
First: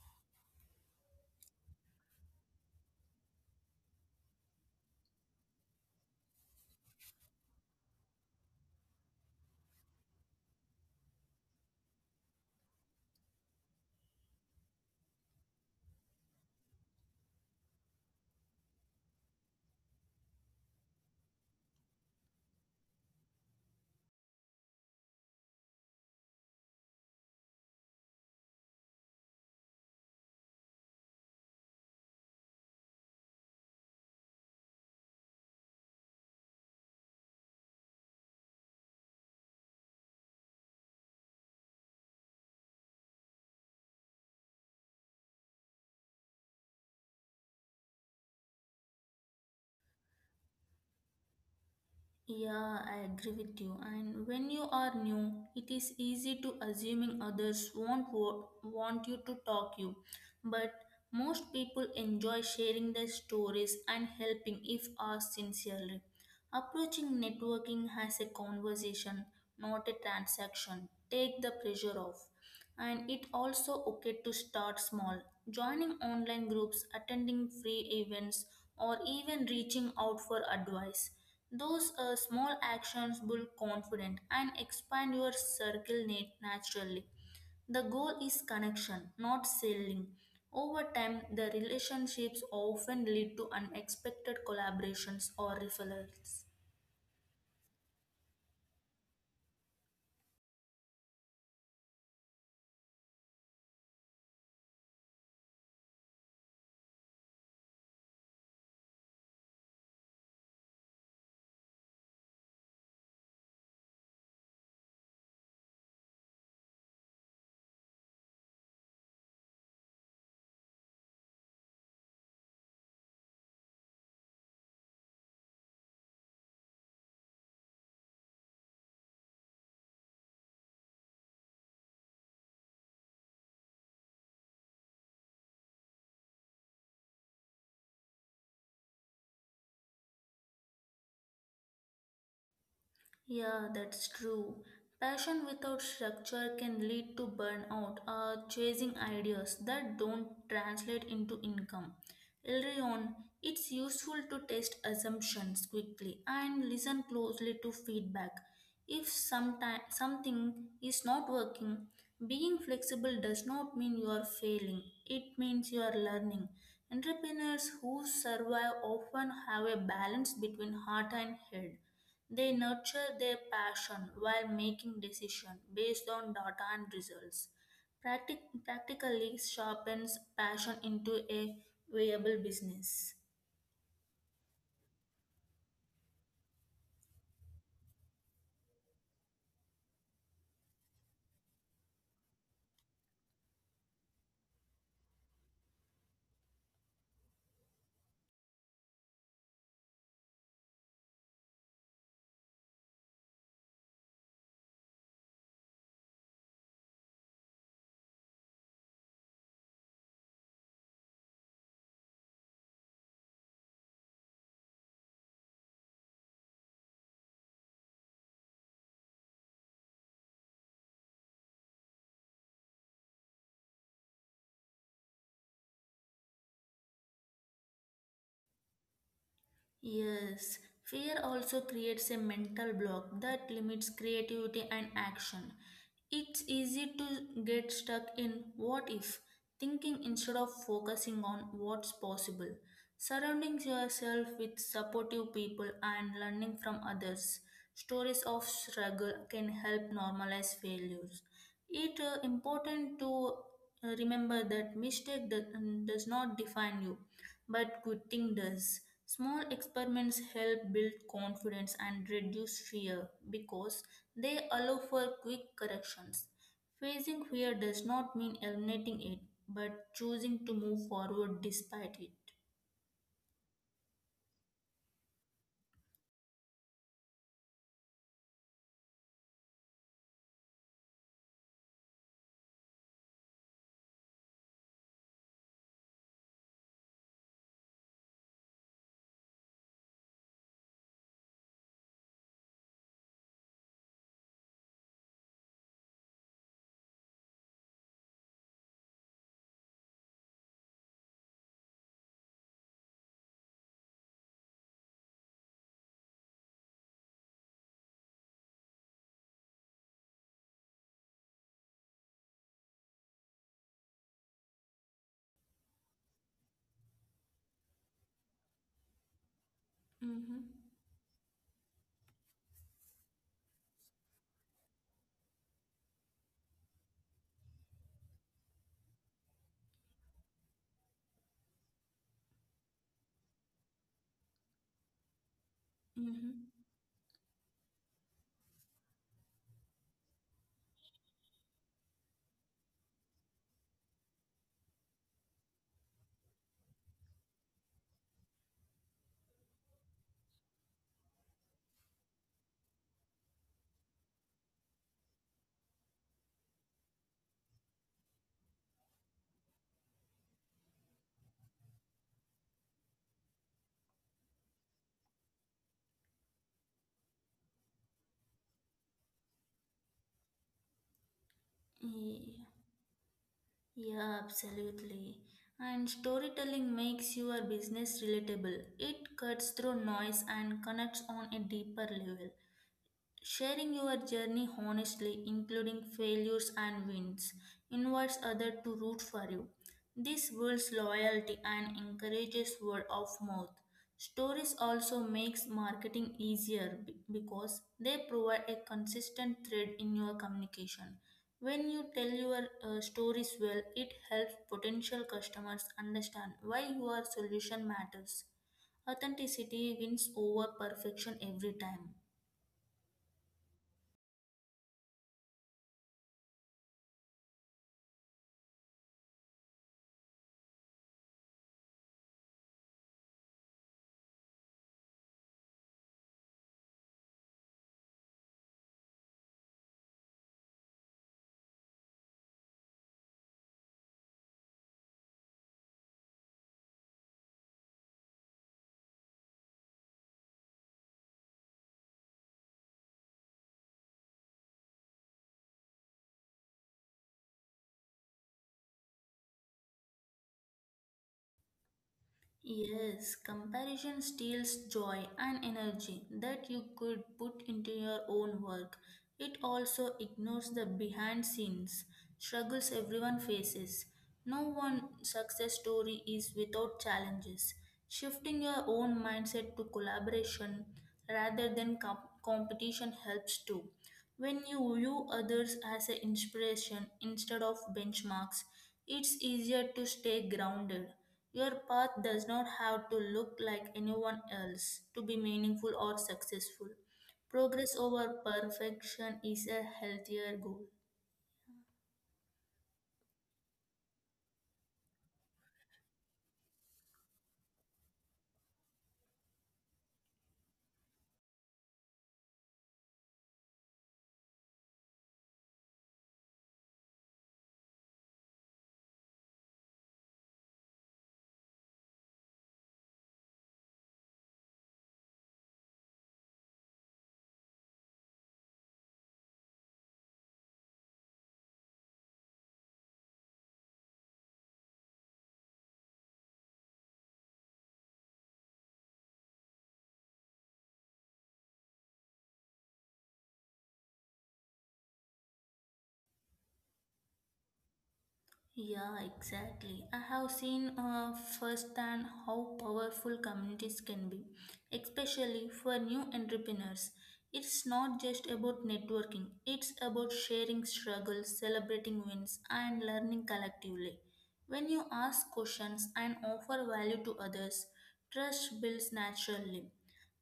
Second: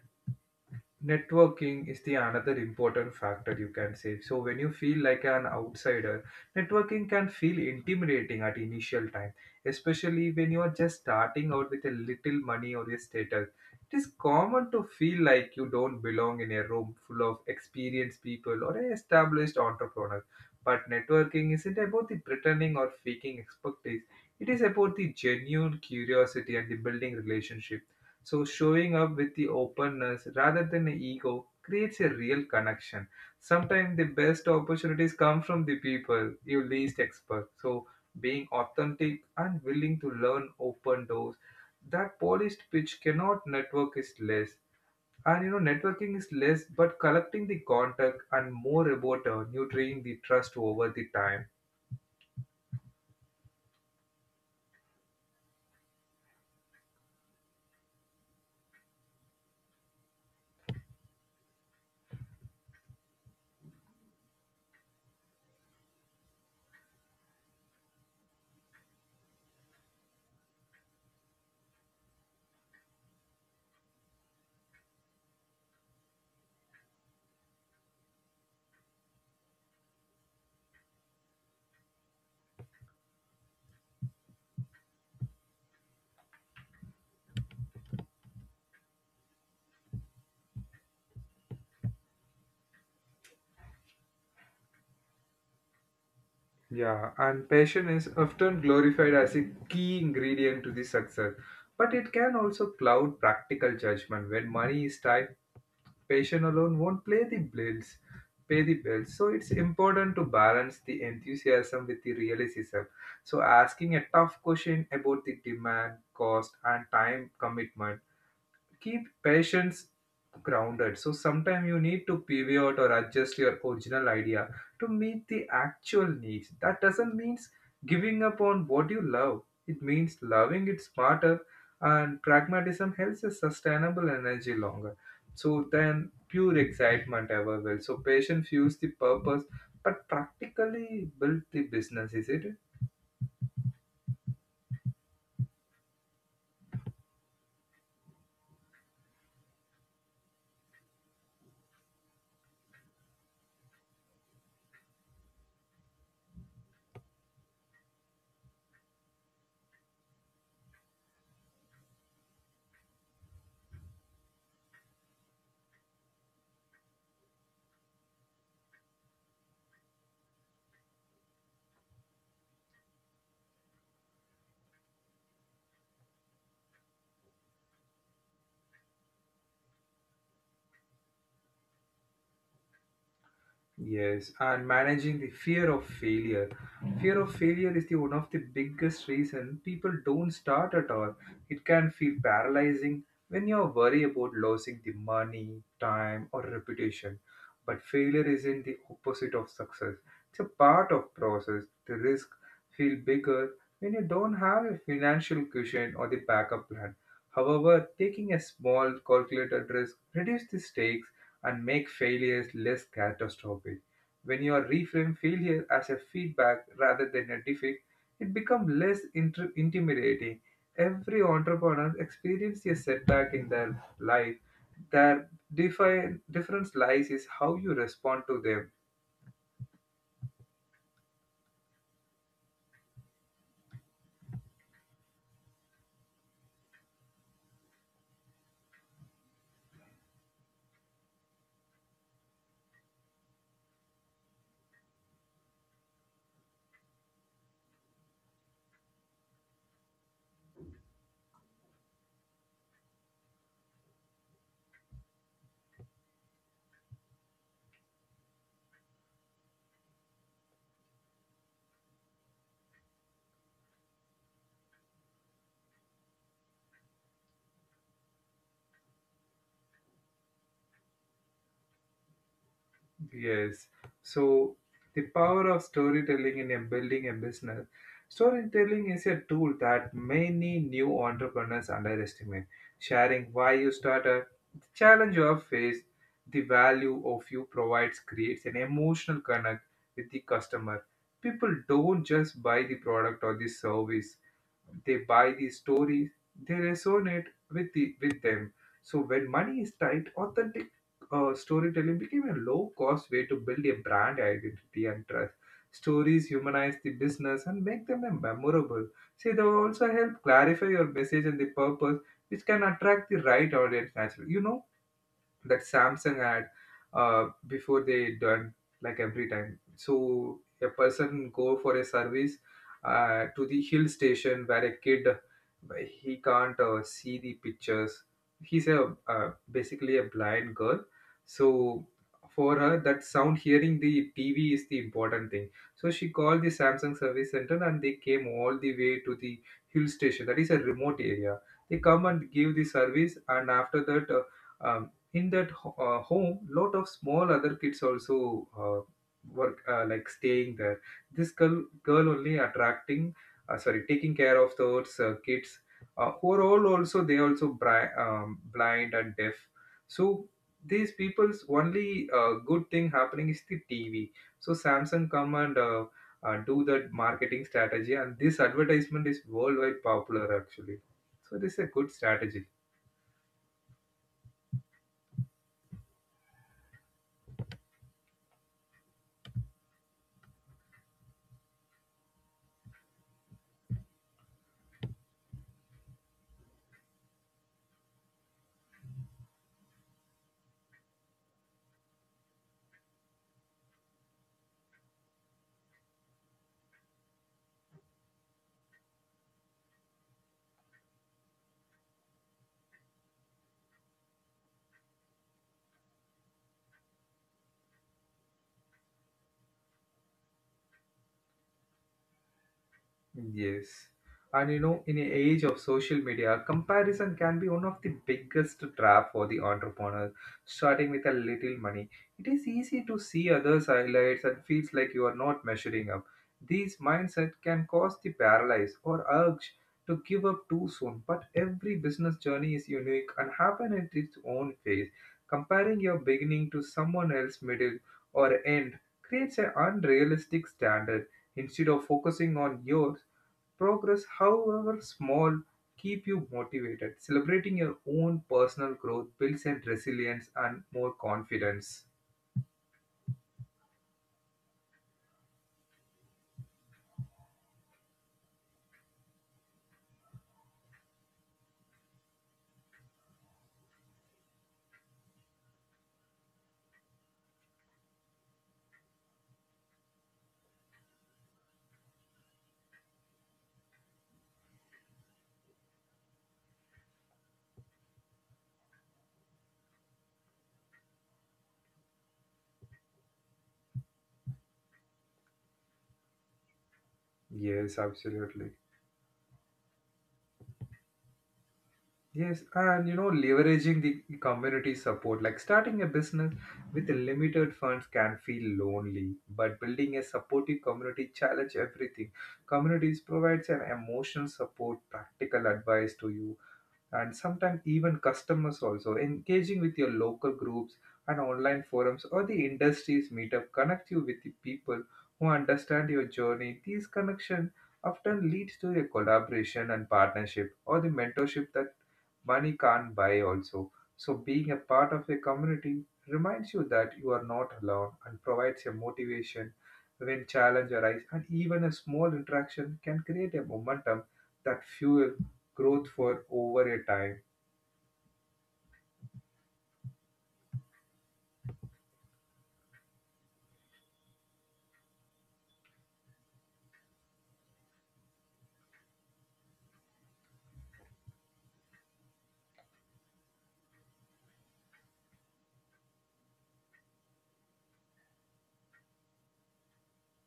Speaker 1: networking is the another important factor you can say. So when you feel like an outsider, networking can feel intimidating at initial time, especially when you are just starting out with a little money or a status. It is common to feel like you don't belong in a room full of experienced people or established entrepreneurs, but networking isn't about the pretending or faking expertise. It is about the genuine curiosity and the building relationships. So showing up with the openness rather than the ego creates a real connection. Sometimes the best opportunities come from the people you least expect. So being authentic and willing to learn open doors. That polished pitch cannot network is less. And you know, networking is less, but collecting the contact and more about nurturing the trust over the time.
Speaker 2: Yeah, I agree with you. And when you are new, it is easy to assuming others won't want you to talk you. But most people enjoy sharing their stories and helping if asked sincerely. Approaching networking as a conversation not a transaction. Take the pressure off. And it also okay to start small. Joining online groups, attending free events, or even reaching out for advice. Those small actions build confidence and expand your circle naturally. The goal is connection, not selling. Over time, the relationships often lead to unexpected collaborations or referrals.
Speaker 1: Yeah, and passion is often glorified as a key ingredient to the success, but it can also cloud practical judgment. When money is tight, passion alone won't play the bills, pay the bills. So it's important to balance the enthusiasm with the realism. So asking a tough question about the demand, cost, and time commitment keep patients grounded. So sometimes you need to pivot or adjust your original idea to meet the actual needs. That doesn't mean giving up on what you love. It means loving it smarter, and pragmatism helps a sustainable energy longer. So then pure excitement ever will. So patient fuels the purpose but practically built the business, is it?
Speaker 2: Yeah, that's true. Passion without structure can lead to burnout or chasing ideas that don't translate into income. Early on, it's useful to test assumptions quickly and listen closely to feedback. If something is not working, being flexible does not mean you are failing, it means you are learning. Entrepreneurs who survive often have a balance between heart and head. They nurture their passion while making decisions based on data and results. Practically sharpens passion into a viable business.
Speaker 1: Yes, and managing the fear of failure. Fear of failure is the one of the biggest reason people don't start at all. It can feel paralyzing when you're worried about losing the money, time, or reputation. But failure isn't the opposite of success. It's a part of process. The risk feel bigger when you don't have a financial cushion or the backup plan. However, taking a small calculated risk reduces the stakes and make failures less catastrophic. When you are reframe failure as a feedback rather than a defeat, it becomes less intimidating. Every entrepreneur experiences a setback in their life. Their difference lies is how you respond to them.
Speaker 2: Yes, fear also creates a mental block that limits creativity and action. It's easy to get stuck in what if, thinking instead of focusing on what's possible. Surrounding yourself with supportive people and learning from others, stories of struggle can help normalize failures. It's important to remember that mistake does not define you but good thing does, small experiments help build confidence and reduce fear because they allow for quick corrections. Facing fear does not mean eliminating it, but choosing to move forward despite it.
Speaker 1: Yes. So the power of storytelling in a building a business. Storytelling is a tool that many new entrepreneurs underestimate. Sharing why you started, the challenge you have faced, the value of you provides creates an emotional connect with the customer. People don't just buy the product or the service, they buy these stories, they resonate with them. So when money is tight, authentic storytelling became a low cost way to build a brand identity and trust. Stories humanize the business and make them memorable. See, they will also help clarify your message and the purpose, which can attract the right audience naturally. You know that Samsung ad before they done, like every time. So
Speaker 2: Mm-hmm.
Speaker 1: a person go for a service to the hill station where a kid he can't see the pictures. He's a basically a blind girl. So for her that sound hearing the TV is the important thing. So she called the
Speaker 2: Mm-hmm.
Speaker 1: Samsung service center and they came all the way to the hill station. That is a remote area. They come and give the service and after that. Um, in that home lot of small other kids also work, like staying there. This girl only attracting, sorry, taking care of those kids who are all also, they also blind and deaf. So these people's only good thing happening is the TV. So Samsung come and do that marketing strategy, and this advertisement is worldwide popular actually. So this is a good strategy.
Speaker 2: Yeah, yeah, absolutely. And storytelling makes your business relatable. It cuts through noise and connects on a deeper level. Sharing your journey honestly, including failures and wins, invites others to root for you. This builds loyalty and encourages word of mouth. Stories also makes marketing easier because they provide a consistent thread in your communication. When you tell your stories well, it helps potential customers understand why your solution matters. Authenticity wins over perfection every time.
Speaker 1: Yes. And you know, in the age of social media, comparison can be one of the biggest trap for the entrepreneur. Starting with a little money, it is easy to see others' highlights and feels like you are not measuring up. These mindset can cause the paralyze or urge to give up too soon. But every business journey is unique and happen at its own pace. Comparing your beginning to someone else's middle or end creates an unrealistic standard. Instead of focusing on yours, progress, however small, keep you motivated. Celebrating your own personal growth builds and resilience and more confidence.
Speaker 2: Yes, comparison steals joy and energy that you could put into your own work. It also ignores the behind scenes struggles everyone faces. No one success story is without challenges. Shifting your own mindset to collaboration rather than competition helps too. When you view others as an inspiration instead of benchmarks, it's easier to stay grounded. Your path does not have to look like anyone else to be meaningful or successful.
Speaker 1: Yes,
Speaker 2: Progress over
Speaker 1: absolutely.
Speaker 2: perfection is a healthier goal.
Speaker 1: Yes, and you know, leveraging the community support, like starting a business with limited funds can feel lonely, but building a supportive community challenge everything. Communities provides an emotional support, practical advice to you, and sometimes even customers also. Engaging with your local groups and online forums or the industries meetup connect you with the people who understand your journey. These connections often leads to a collaboration and partnership or the mentorship that money can't buy also. So being a part of a community reminds you that you are not alone and provides a motivation when challenge arise, and even a small interaction can create a momentum that fuel growth for over a time.
Speaker 2: Yeah, exactly. I have seen firsthand how powerful communities can be, especially for new entrepreneurs. It's not just about networking, it's about sharing struggles, celebrating wins, and learning collectively. When you ask questions and offer value to others, trust builds naturally.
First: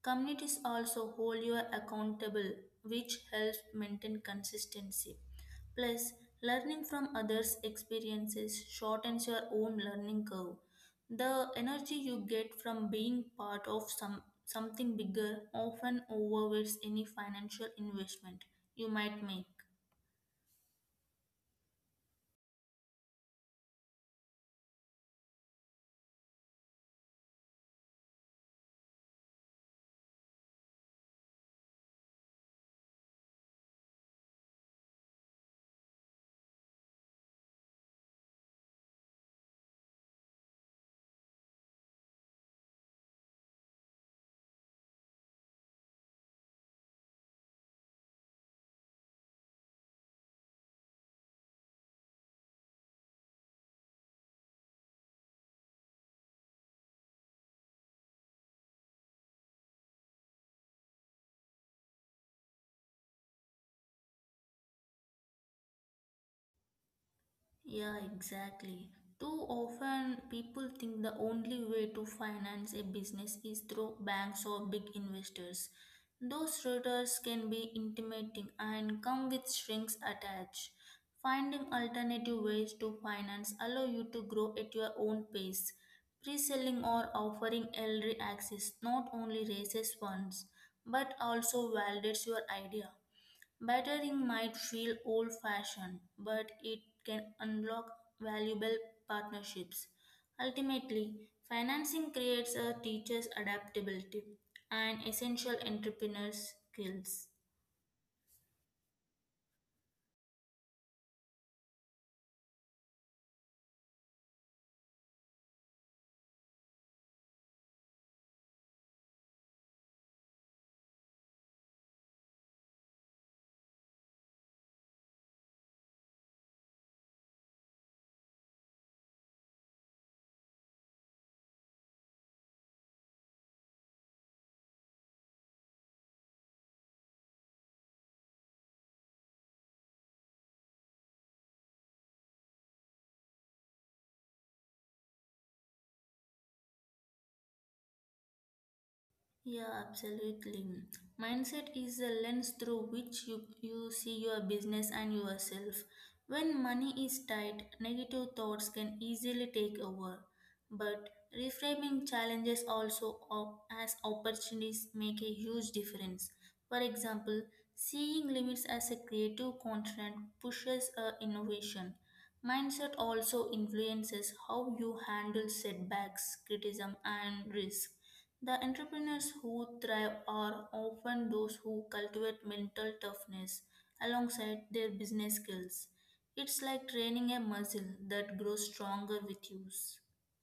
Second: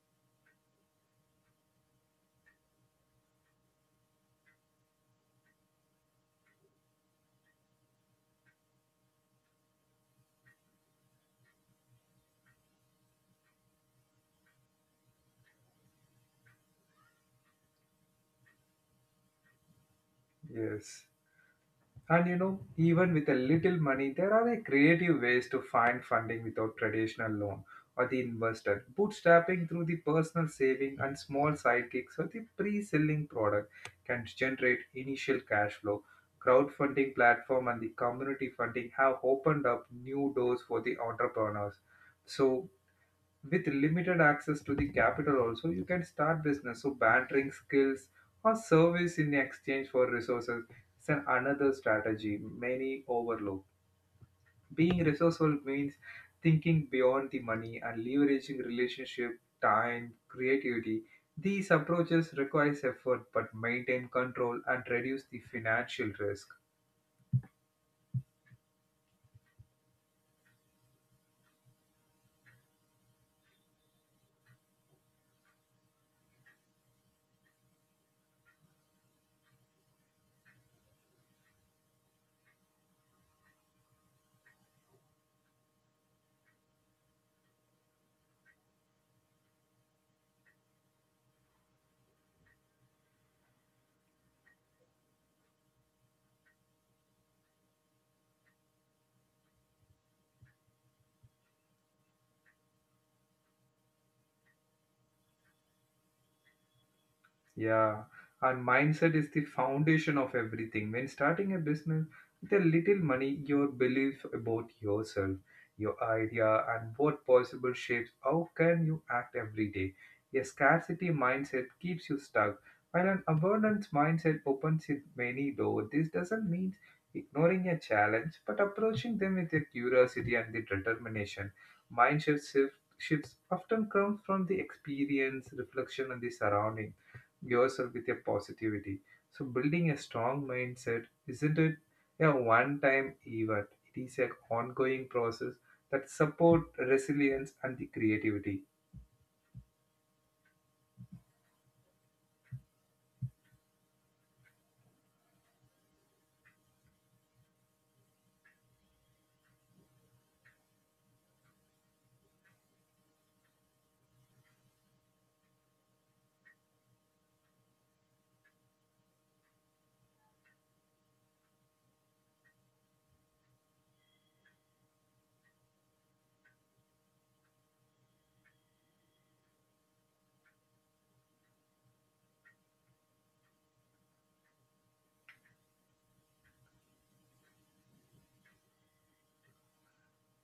Speaker 2: Communities also hold you accountable, which helps maintain consistency. Plus, learning from others' experiences shortens your own learning curve. The energy you get from being part of something bigger often overweights any financial investment you might make.
Speaker 1: Yes. And you know, even with a little money, there are a creative ways to find funding without traditional loan or the investor. Bootstrapping through the personal saving and small sidekicks or the pre-selling product can generate initial cash flow. Crowdfunding platform and the community funding have opened up new doors for the entrepreneurs. So with limited access to the capital also you can start business so bantering skills or service in exchange for resources is an another strategy many overlook being resourceful means thinking beyond the money and leveraging relationship time creativity these approaches requires effort but maintain control and reduce the financial risk.
Speaker 2: Yeah, exactly. Too often, people think the only way to finance a business is through banks or big investors. Those routers can be intimidating and come with strings attached. Finding alternative ways to finance allow you to grow at your own pace. Pre-selling or offering early access not only raises funds but also validates your idea. Battering might feel old fashioned, but it can unlock valuable partnerships. Ultimately, financing creates a teacher's adaptability and essential entrepreneur skills.
Speaker 1: Yeah, and mindset is the foundation of everything. When starting a business with a little money, your belief about yourself, your idea, and what possible shapes how can you act every day. A scarcity mindset keeps you stuck, while an abundance mindset opens you many doors. This doesn't mean ignoring a challenge, but approaching them with a curiosity and the determination. Mindset shifts often come from the experience, reflection, and the surrounding yourself with your positivity. So building a strong mindset isn't it a one-time event. It is an ongoing process that support resilience and the creativity.
Speaker 2: Yeah, absolutely. Mindset is the lens through which you see your business and yourself. When money is tight, negative thoughts can easily take over. But reframing challenges as opportunities make a huge difference. For example, seeing limits as a creative constraint pushes innovation. Mindset also influences how you handle setbacks, criticism, and risk. The entrepreneurs who thrive are often those who cultivate mental toughness alongside their business skills. It's like training a muscle that grows stronger with use.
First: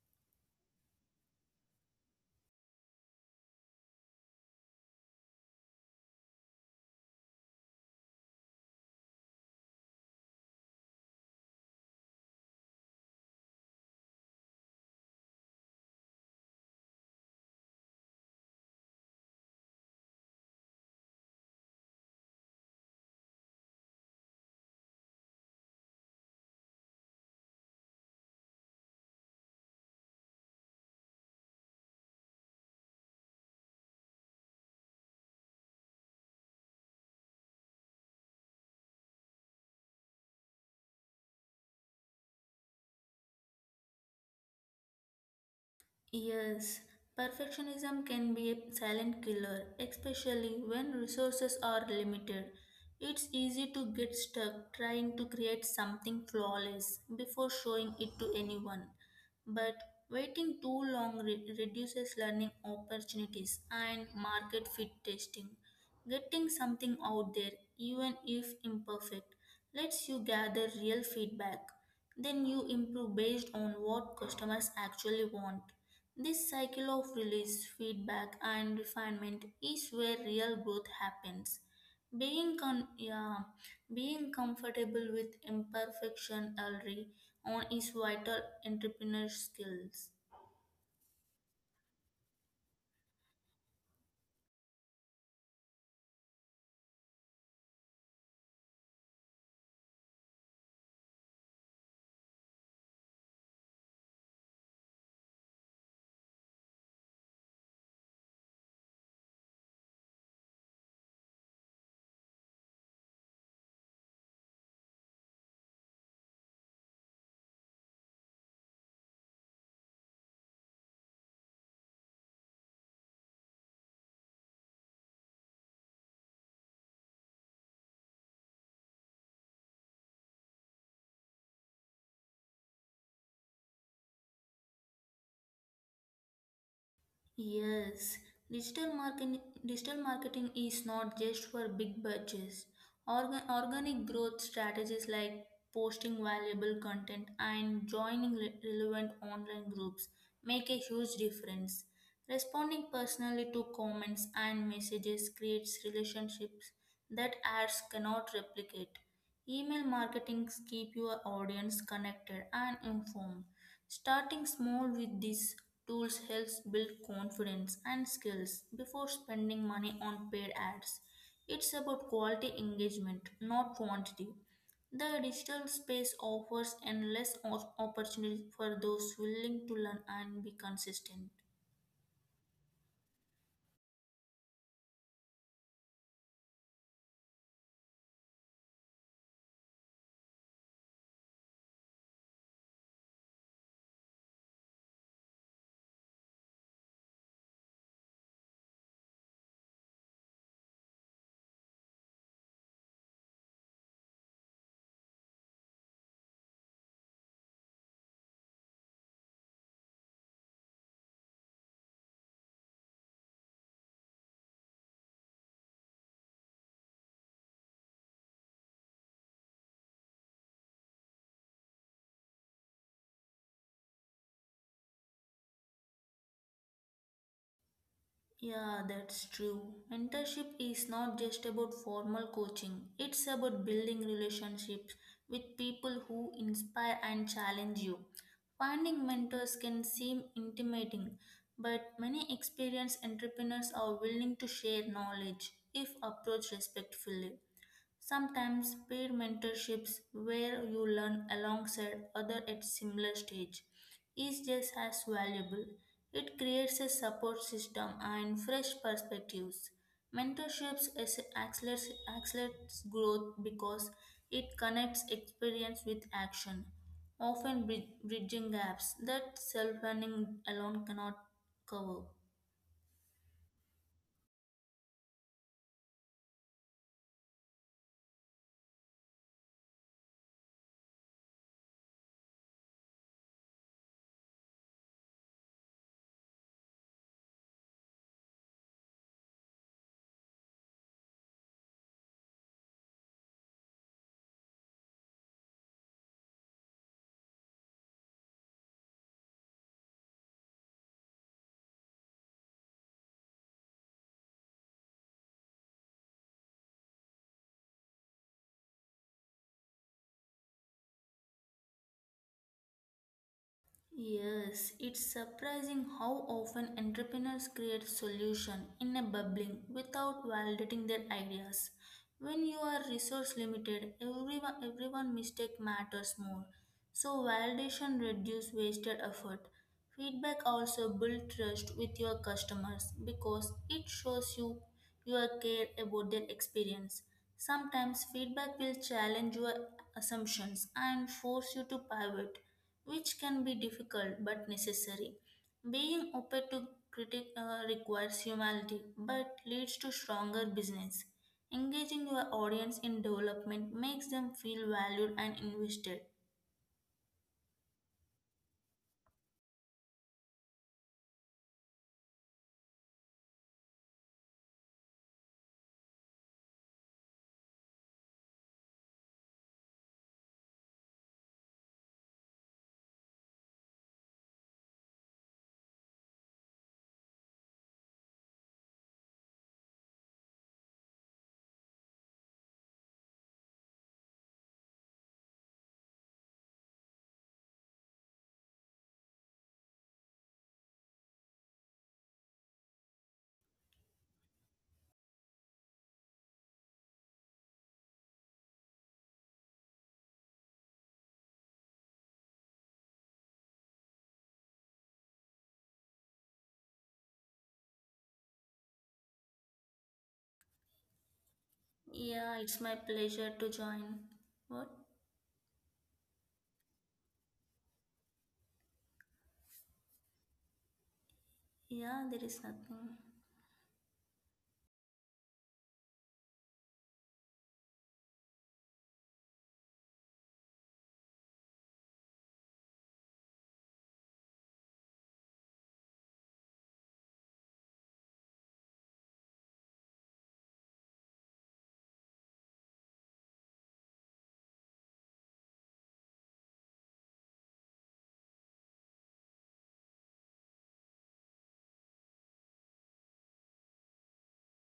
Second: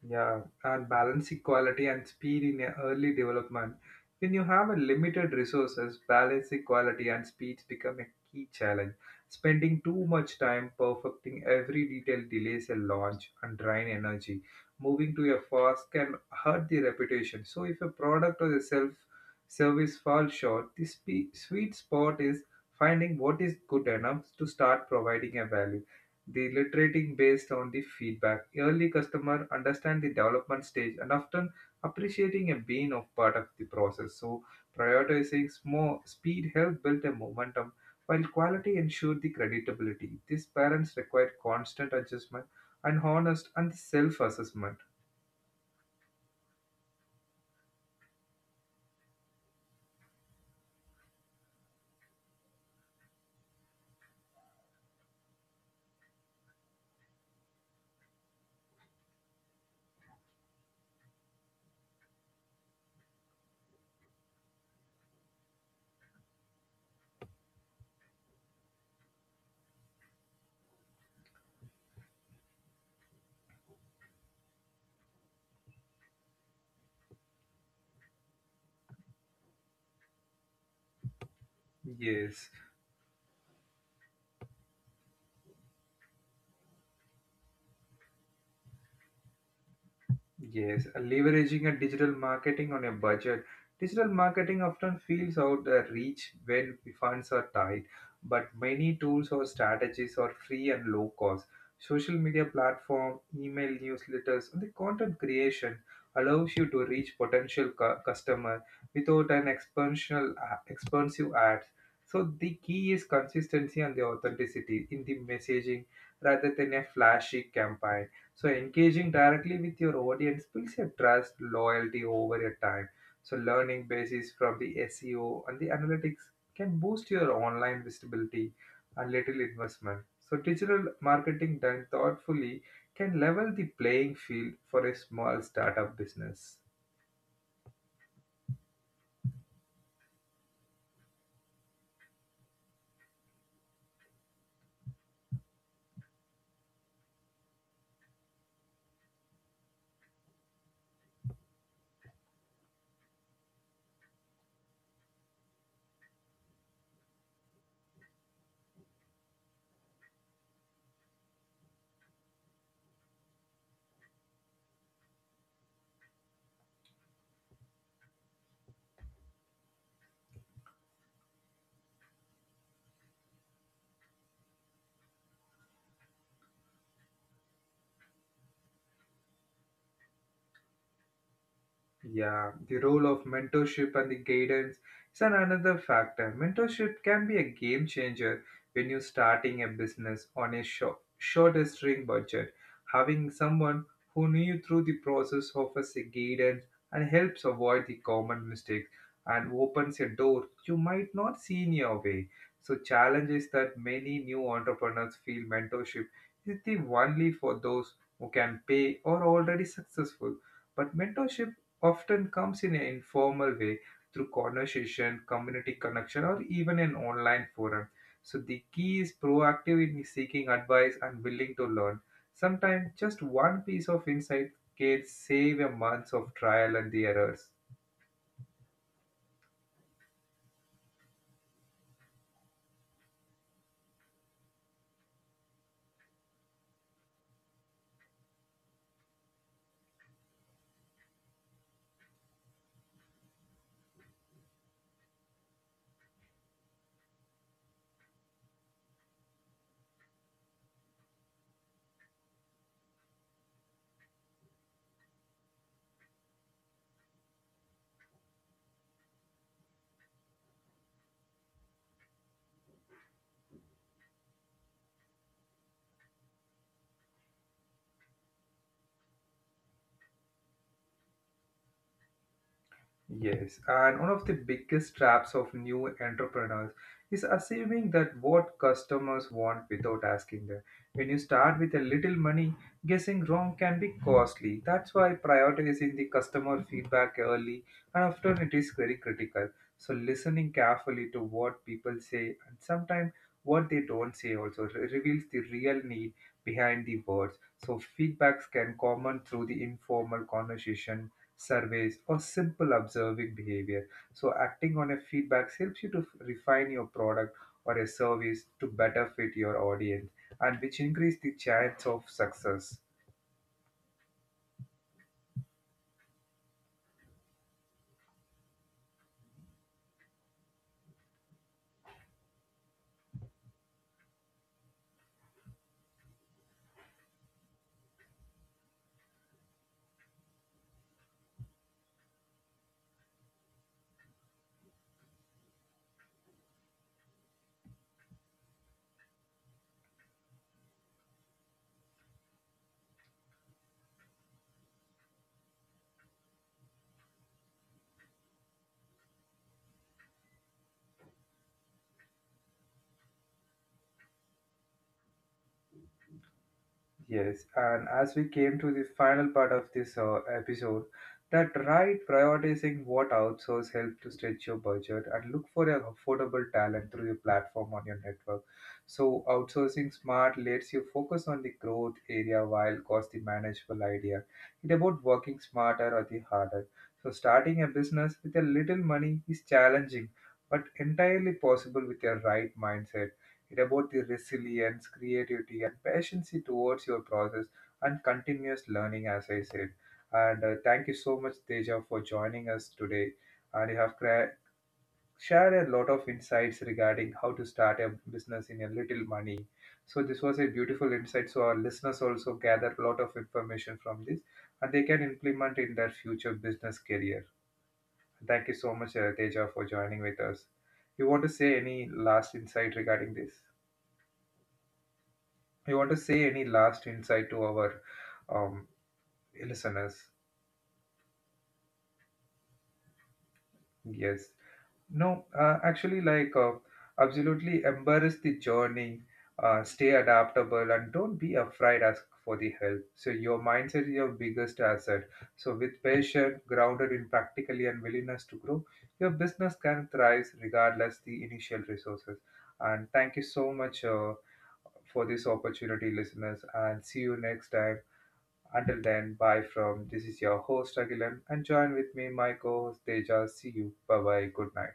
Speaker 1: Yeah, and balancing quality and speed in a early development. When you have a limited resources, balancing quality and speed become a key challenge. Spending too much time perfecting every detail delays a launch and drain energy. Moving to a fast can hurt the reputation. So if a product or a self service falls short, the sweet spot is finding what is good enough to start providing a value the literating based on the feedback. Early customer understand the development stage and often appreciating a being of part of the process. So prioritizing more speed help build a momentum while quality ensure the creditability. These parents require constant adjustment and honest and self-assessment.
Speaker 2: Yes, perfectionism can be a silent killer, especially when resources are limited. It's easy to get stuck trying to create something flawless before showing it to anyone. But waiting too long reduces learning opportunities and market fit testing. Getting something out there, even if imperfect, lets you gather real feedback. Then you improve based on what customers actually want. This cycle of release, feedback, and refinement is where real growth happens.
Speaker 1: Yes.
Speaker 2: Being con- yeah, being comfortable with imperfection early on is vital entrepreneur skills.
Speaker 1: Yes, leveraging a digital marketing on a budget. Digital marketing often feels out of reach when funds are tight, but many tools or strategies are free and low cost. Social media platform, email newsletters, and the content creation allows you to reach potential customer without an expansional expensive ads. So the key is consistency and the authenticity in the messaging rather than a flashy campaign. So engaging directly with your audience builds your trust, loyalty over your time. So learning basis from the SEO and the analytics can boost your online visibility and little investment. So digital marketing done thoughtfully can level the playing field for a small startup business.
Speaker 2: Yes, digital marketing is not just for big budgets. Organic growth strategies like posting valuable content and joining relevant online groups make a huge difference. Responding personally to comments and messages creates relationships that ads cannot replicate. Email marketing keep your audience connected and informed. Starting small with these tools helps build confidence and skills before spending money on paid ads. It's about quality engagement, not quantity. The digital space offers endless opportunities for those willing to learn and be consistent.
Speaker 1: Yeah, the role of mentorship and the guidance is an another factor. Mentorship can be a game changer when you're starting a business on a shorter string budget. Having someone who knew you through the process offers a guidance and helps avoid the common mistakes and opens a door you might not see in your way. So challenge is that many new entrepreneurs feel mentorship is the only for those who can pay or already successful but mentorship often comes in an informal way through conversation, community connection, or even an online forum. So the key is proactive in seeking advice and willing to learn. Sometimes just one piece of insight can save a month of trial and the errors.
Speaker 2: Yeah, that's true. Mentorship is not just about formal coaching, it's about building relationships with people who inspire and challenge you. Finding mentors can seem intimidating, but many experienced entrepreneurs are willing to share knowledge if approached respectfully. Sometimes peer mentorships where you learn alongside others at similar stage is just as valuable. It creates a support system and fresh perspectives. Mentorships accelerates growth because it connects experience with action, often bridging gaps that self-learning alone cannot cover.
Speaker 1: Yes, and one of the biggest traps of new entrepreneurs is assuming that what customers want without asking them. When you start with a little money, guessing wrong can be costly. That's why prioritizing the customer feedback early and often it is very critical. So listening carefully to what people say and sometimes what they don't say also reveals the real need behind the words. So feedbacks can come on through the informal conversation surveys, or simple observing behavior. So, acting on a feedback helps you to refine your product or a service to better fit your audience and which increase the chance of success.
Speaker 2: Yes, it's surprising how often entrepreneurs create solution in a bubbling without validating their ideas. When you are resource limited, everyone mistake matters more. So validation reduce wasted effort. Feedback also build trust with your customers because it shows you your care about their experience. Sometimes feedback will challenge your assumptions and force you to pivot, which can be difficult but necessary. Being open to critic requires humility but leads to stronger business. Engaging your audience in development makes them feel valued and invested.
Speaker 1: Yes, and as we came to the final part of this episode, that right prioritizing what outsource help to stretch your budget and look for an affordable talent through your platform on your network. So outsourcing smart lets you focus on the growth area while cost the manageable idea. It about working smarter or the harder. So starting a business with a little money is challenging, but entirely possible with your right mindset it about the resilience, creativity, and patience towards your process and continuous learning, as I said. And thank you so much, Teja, for joining us today. And you have shared a lot of insights regarding how to start a business in a little money. So this was a beautiful insight. So our listeners also gathered a lot of information from this, and they can implement in their future business career. Thank you so much, Teja, for joining with us. You want to say any
Speaker 2: Yeah, it's my
Speaker 1: last insight
Speaker 2: pleasure to
Speaker 1: regarding this?
Speaker 2: join. What?
Speaker 1: You want to say any last insight to our um, listeners?
Speaker 2: Yeah, there is nothing.
Speaker 1: Yes. No, actually, like, absolutely embrace the journey, stay adaptable, and don't be afraid ask for the help. So, your mindset is your biggest asset. So, with passion, grounded in practically, and willingness to grow, your business can thrive regardless the initial resources. And thank you so much for this opportunity, listeners, and see you next time. Until then, bye from this is your host Agilan and join with me my co-host Teja. See you. Bye bye. Good night.